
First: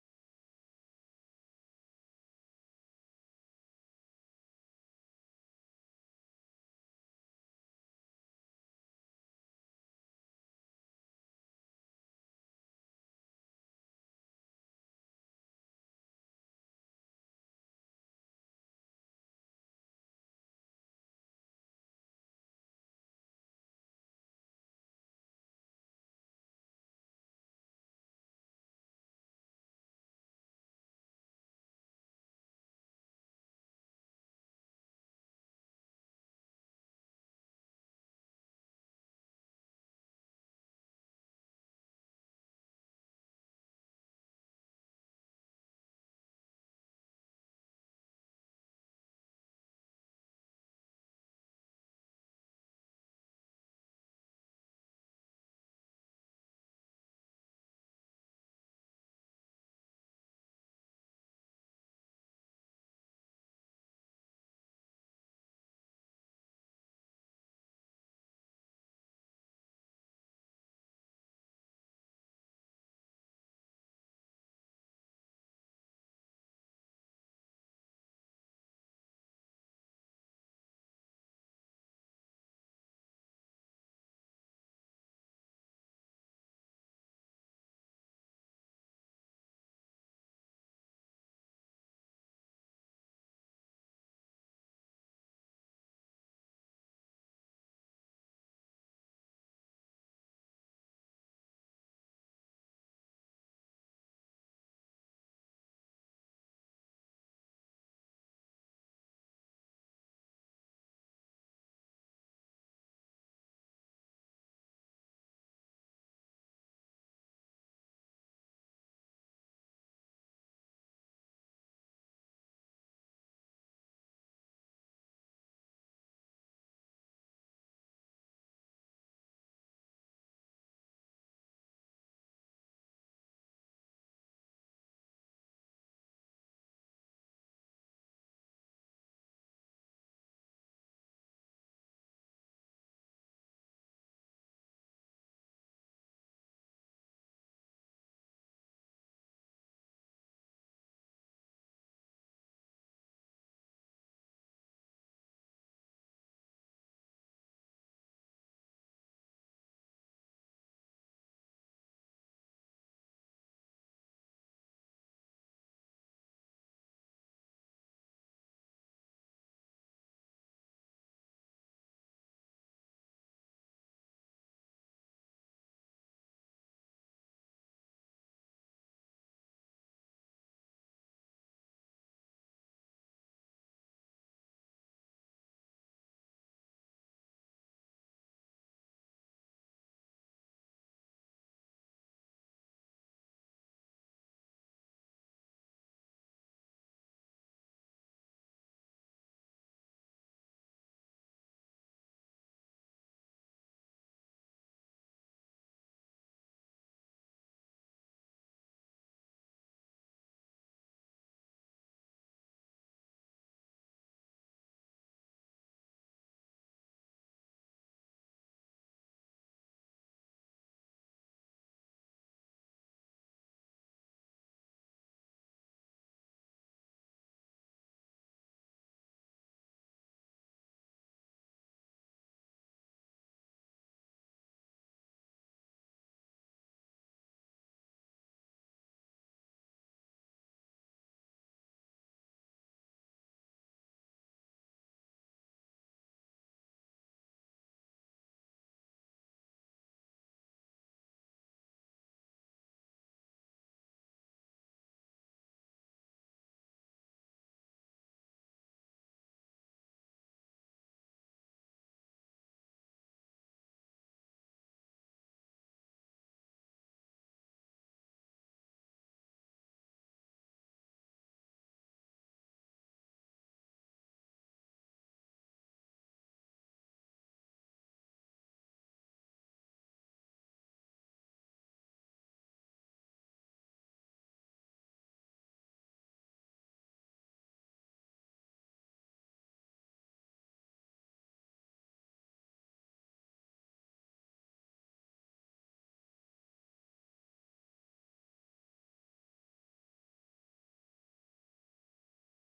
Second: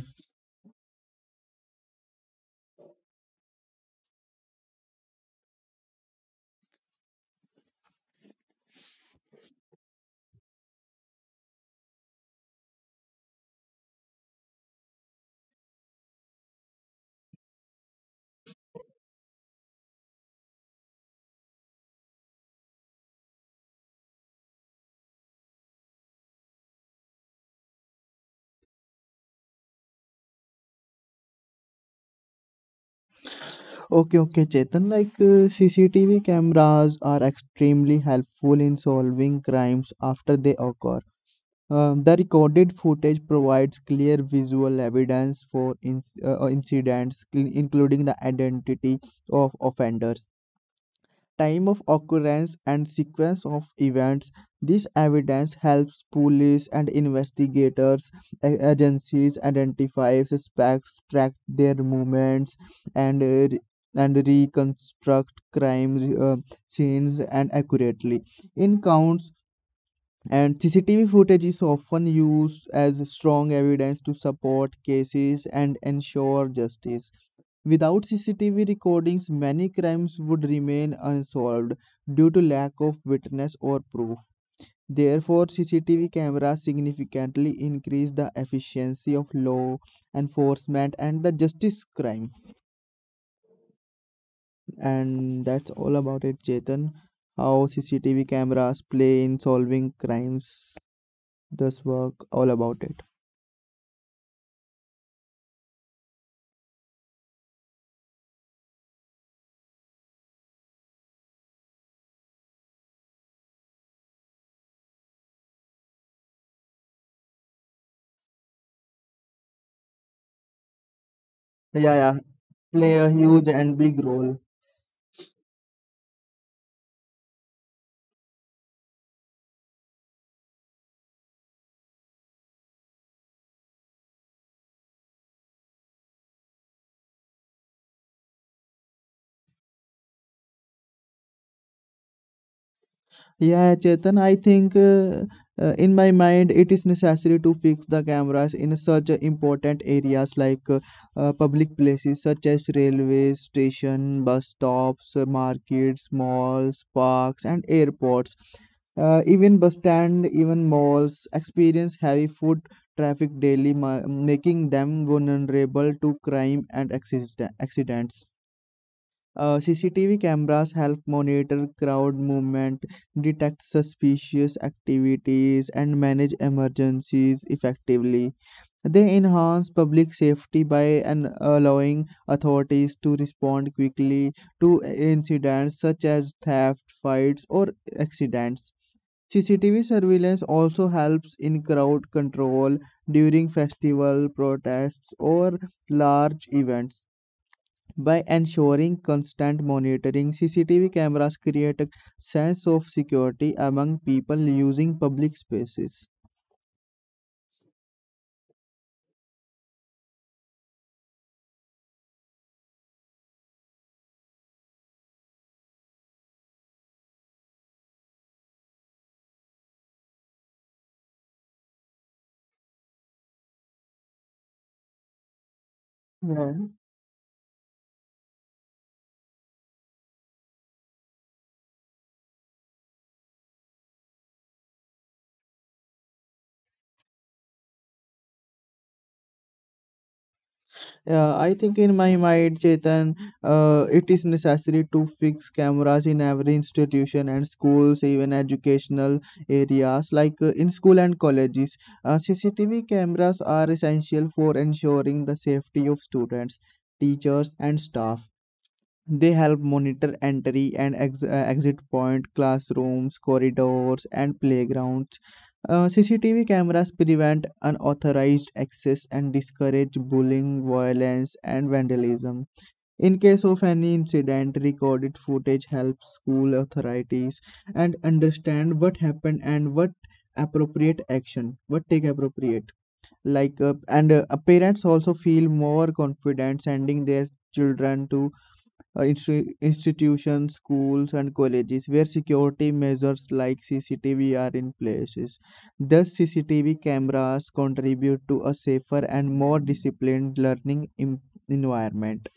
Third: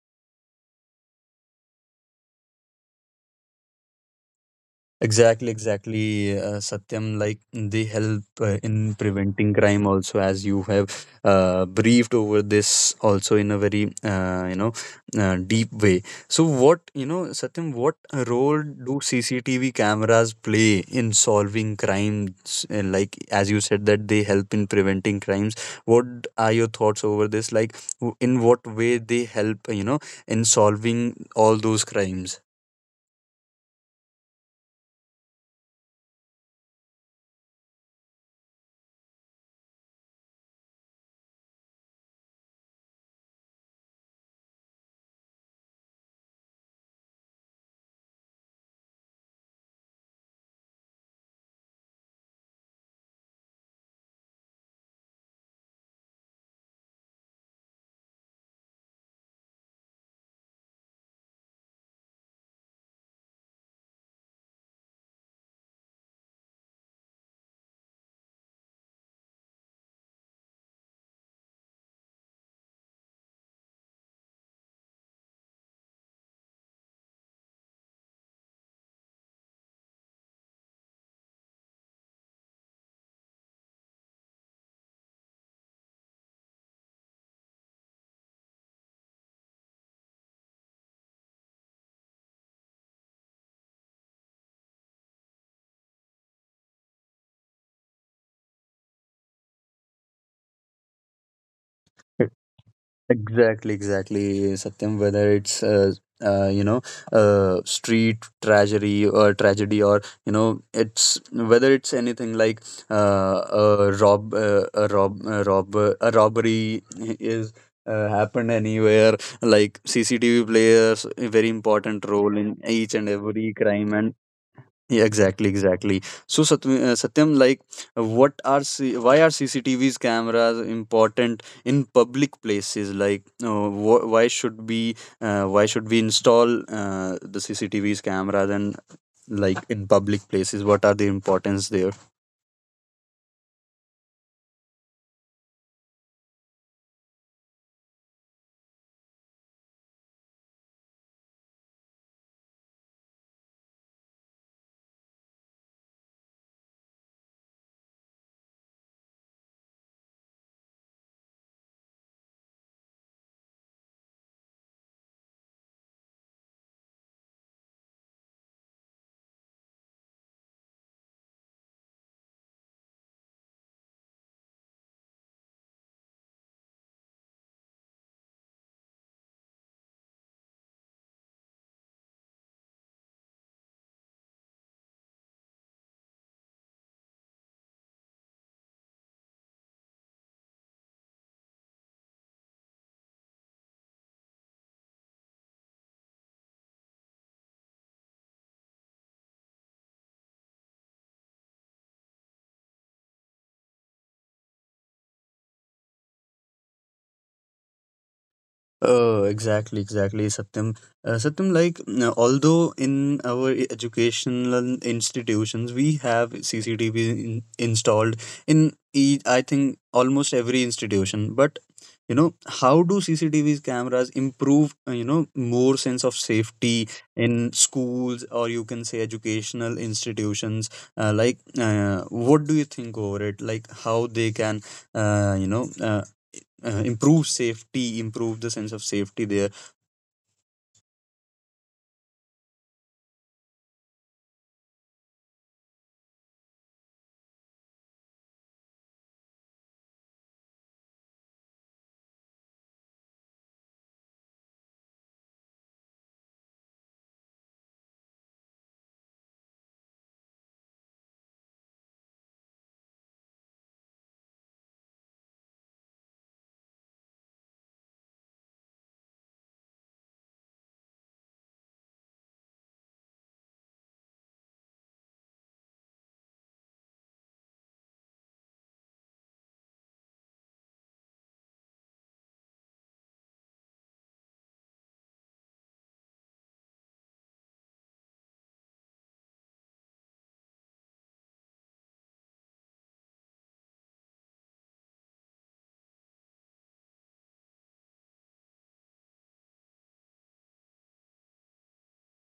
[SPEAKER 1] Exactly, exactly, uh, Satyam. Like they help uh, in preventing crime also, as you have uh, briefed over this also in a very uh, you know uh, deep way. So, what, you know, Satyam, what role do C C T V cameras play in solving crimes? Uh, like, as you said, that they help in preventing crimes. What are your thoughts over this? Like, w- in what way they help, uh, you know, in solving all those crimes?
[SPEAKER 3] Okay, okay, Chetan, like uh, CCTV cameras are extremely helpful in solving crimes after they occur. Um, the recorded footage provides clear visual evidence for inc- uh, uh, incidents, cl- including the identity of offenders, time of occurrence and sequence of events. This evidence helps police and investigators, agencies identify suspects, track their movements, and uh, and reconstruct crime uh, scenes and accurately. In counts and C C T V footage is often used as strong evidence to support cases and ensure justice. Without C C T V recordings, many crimes would remain unsolved due to lack of witness or proof. Therefore, C C T V cameras significantly increase the efficiency of law enforcement and the justice crime. And that's all about it, Chetan. How C C T V cameras play in solving crimes. This work all about it.
[SPEAKER 1] Exactly, exactly, Satyam. Whether it's uh, uh, you know, uh, street tragedy or tragedy, or you know, it's whether it's anything like uh, a rob, uh, a rob, a rob, a robbery is uh, happened anywhere. Like C C T V players a very
[SPEAKER 3] Yeah,
[SPEAKER 1] important
[SPEAKER 3] yeah.
[SPEAKER 1] role in each
[SPEAKER 3] Play
[SPEAKER 1] and
[SPEAKER 3] a huge
[SPEAKER 1] every
[SPEAKER 3] and
[SPEAKER 1] crime,
[SPEAKER 3] big
[SPEAKER 1] and
[SPEAKER 3] role.
[SPEAKER 1] yeah, exactly, exactly. So, Satv- uh, Satyam, like, uh, what are C- why are C C T Vs cameras important in public places? Like, uh, wh- why should be uh, why should we install uh, the C C T Vs cameras and like in public places? What are the importance there?
[SPEAKER 3] Yeah, Chetan, I think uh, uh, in my mind it is necessary to fix the cameras in such uh, important areas like uh, uh, public places such as railways, station, bus stops, uh, markets, malls, parks, and airports. Uh, even bus stand, even malls experience heavy foot traffic daily, ma- making them vulnerable to crime and accident- accidents. Uh, C C T V cameras help monitor crowd movement, detect suspicious activities, and manage emergencies effectively. They enhance public safety by an- allowing authorities to respond quickly to incidents such as theft, fights, or accidents. C C T V surveillance also helps in crowd control during festival protests or large events. By ensuring constant monitoring, C C T V cameras create a sense of security among people using public spaces.
[SPEAKER 1] Oh, exactly, exactly, Satyam. Uh, Satyam, like, n- although in our e- educational institutions we have C C T V in, installed in, e- I think, almost every institution, but you know, how do C C T V's cameras improve, uh, you know, more sense of
[SPEAKER 3] Yeah.
[SPEAKER 1] safety in schools, or you can say educational institutions? Uh, like, uh, what do you think over it? Like, how they can, uh, you know, uh, uh, improve safety improve the sense of safety there?
[SPEAKER 3] Yeah, I think in my mind, Chetan, uh, it is necessary to fix cameras in every institution and schools, even educational areas like uh, in school and colleges. Uh, C C T V cameras are essential for ensuring the safety of students, teachers, and staff. They help monitor entry and ex- uh, exit point, classrooms, corridors, and playgrounds. Uh, C C T V cameras prevent unauthorized access and discourage bullying, violence, and vandalism. In case of any incident, recorded footage helps school authorities and understand what happened and what appropriate action, what take appropriate. Like uh, and uh, Parents also feel more confident sending their children to uh, insti- institutions, schools, and colleges where security measures like C C T V are in places. Thus, C C T V cameras contribute to a safer and more disciplined learning em- environment.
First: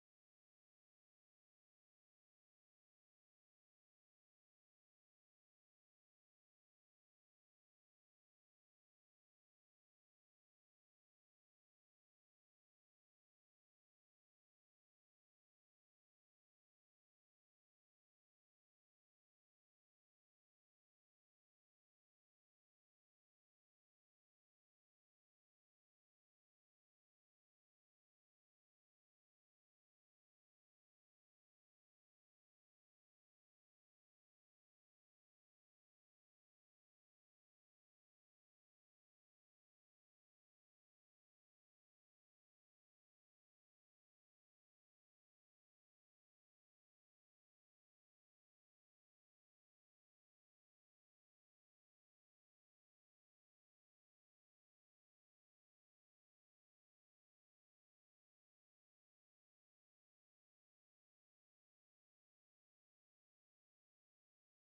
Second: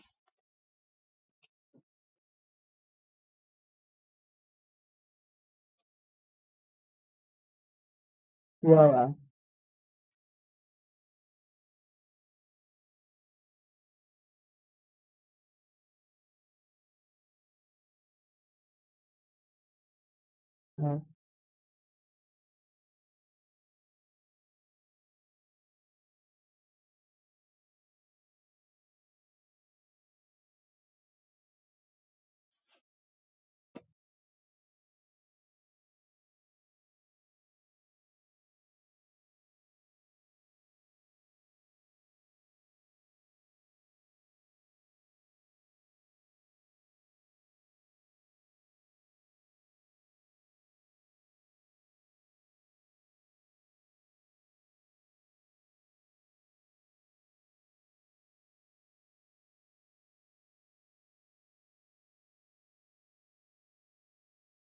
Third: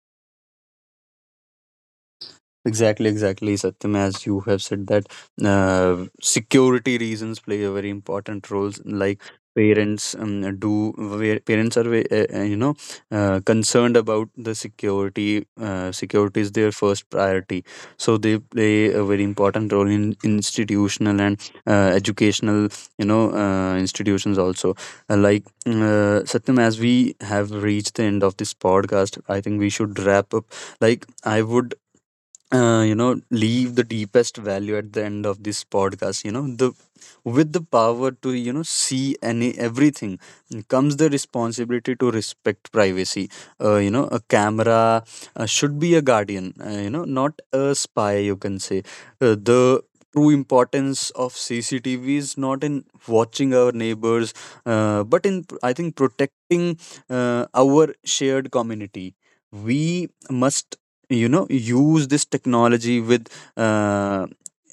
[SPEAKER 1] Exactly, exactly, Satyam. As you have said that uh, security reasons play a very important role.
[SPEAKER 3] Wow.
[SPEAKER 1] Like parents um, do, where parents are ve- uh, uh, you know, uh, concerned about the security. Uh, security is their first priority, so they play a very important role in institutional and uh, educational, you know, uh, institutions also. Uh, like uh, Satyam, as we have reached the end of this podcast, I think we should wrap up. Like I would, uh, you know, leave the deepest value at the end of this podcast. You know, the with the power to, you know, see any everything comes the responsibility to respect privacy. Uh, you know, a camera uh, should be a guardian, uh, you know, not a spy, you can say. Uh, the true importance of CCTV is not in watching our neighbors, uh, but in, I think, protecting uh, our shared community. We must, you know, use this technology with uh,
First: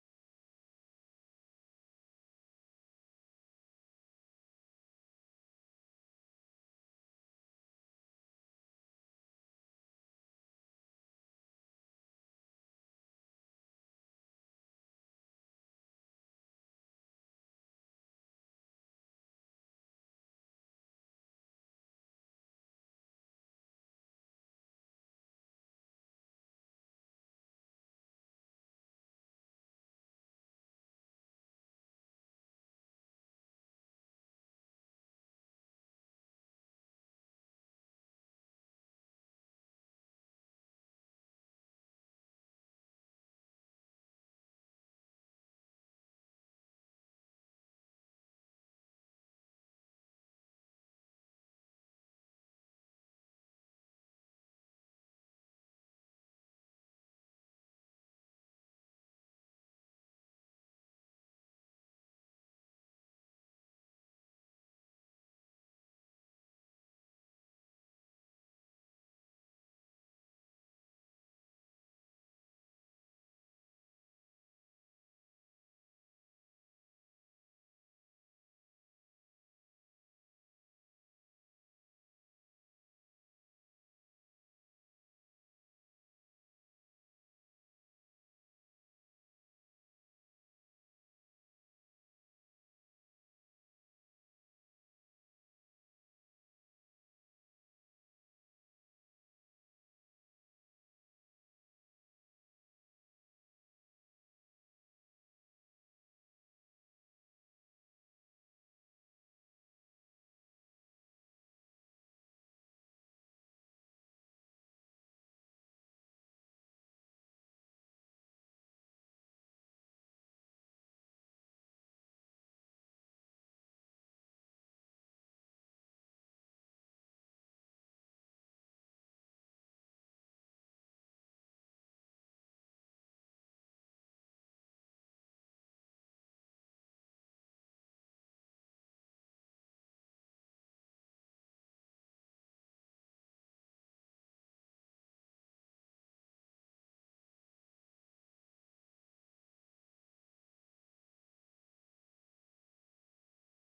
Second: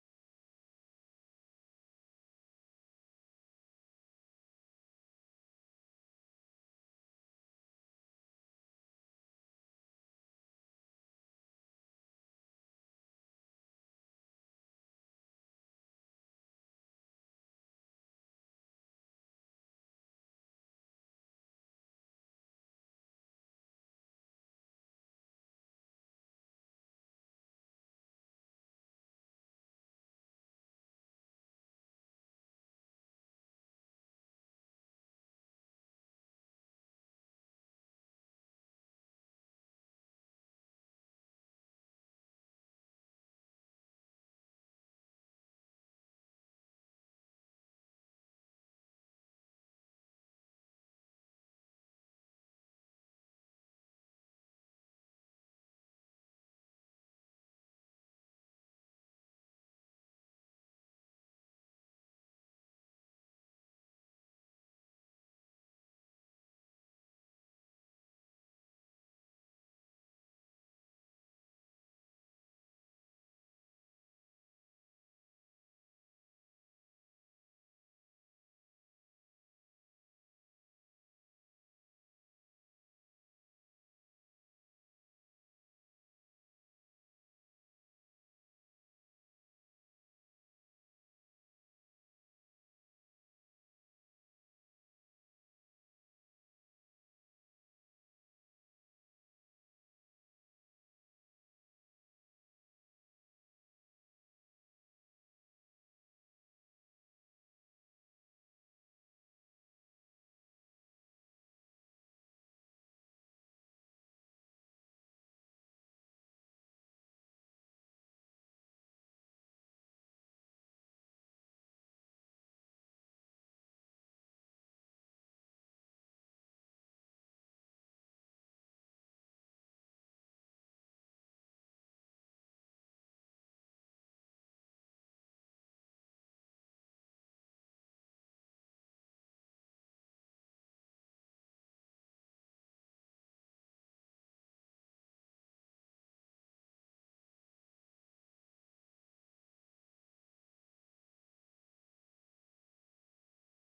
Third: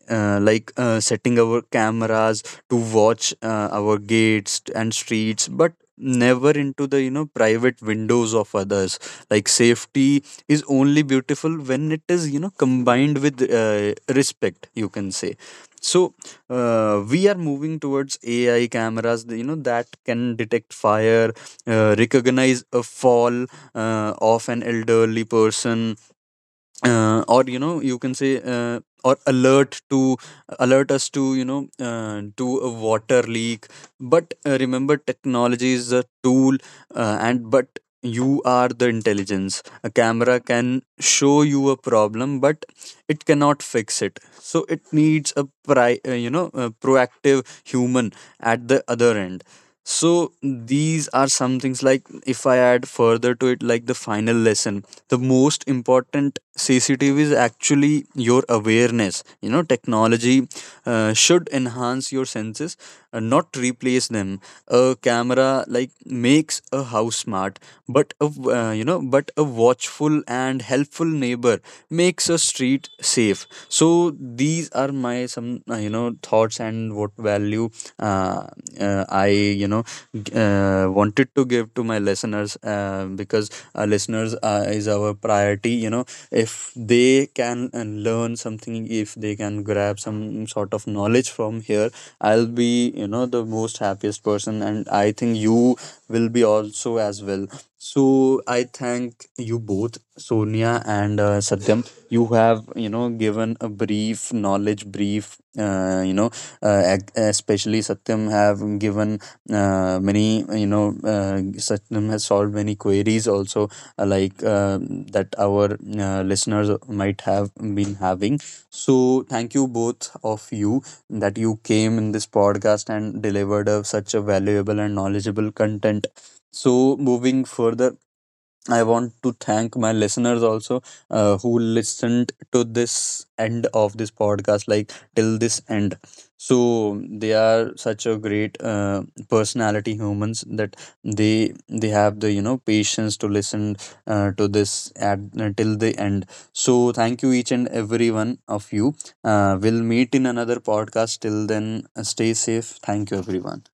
[SPEAKER 1] uh, like uh, setting our cameras to watch uh, our gates and streets, but never into the, you know, private windows of others. Like, safety is only beautiful when it is, you know, combined with uh, respect, you can say. So uh, we are moving towards A I cameras, you know, that can detect fire, uh, recognize a fall uh, of an elderly person, uh, or, you know, you can say, uh, or alert to alert us to, you know, uh, to a water leak. But uh, remember, technology is a tool, uh, and but you are the intelligence. A camera can show you a problem, but it cannot fix it. So it needs a pri- uh, you know, a proactive human at the other end. So these are some things. Like, if I add further to it, like the final lesson, the most important C C T V is actually your awareness. You know, technology uh, should enhance your senses, uh, not replace them. A camera like makes a house smart, but a w- uh, you know, but a watchful and helpful neighbor makes a street safe. So these are my some, uh, you know know thoughts and what value uh, uh, i you know g- uh, wanted to give to my listeners, uh, because our listeners uh, is our priority. You know, if they can uh, learn something, if they can grab some sort of knowledge from here, I'll be, you know, the most happiest person, and I think you will be also as well. So I thank you both, Sonia and uh, Satyam. You have, you know, given a brief knowledge, brief, uh, you know, uh, ac- especially Satyam have given uh, many, you know, uh, Satyam has solved many queries also, uh, like uh, that our uh, listeners might have been having. So thank you, both of you, that you came in this podcast and delivered a, such a valuable and knowledgeable content. So, moving further, I want to thank my listeners also, uh, who listened to this end of this podcast, like till this end. So they are such a great uh, personality humans that they they have the, you know, patience to listen uh, to this at, uh, till the end. So thank you each and every one of you. Uh, we'll meet in another podcast. Till then, uh, stay safe. Thank you, everyone.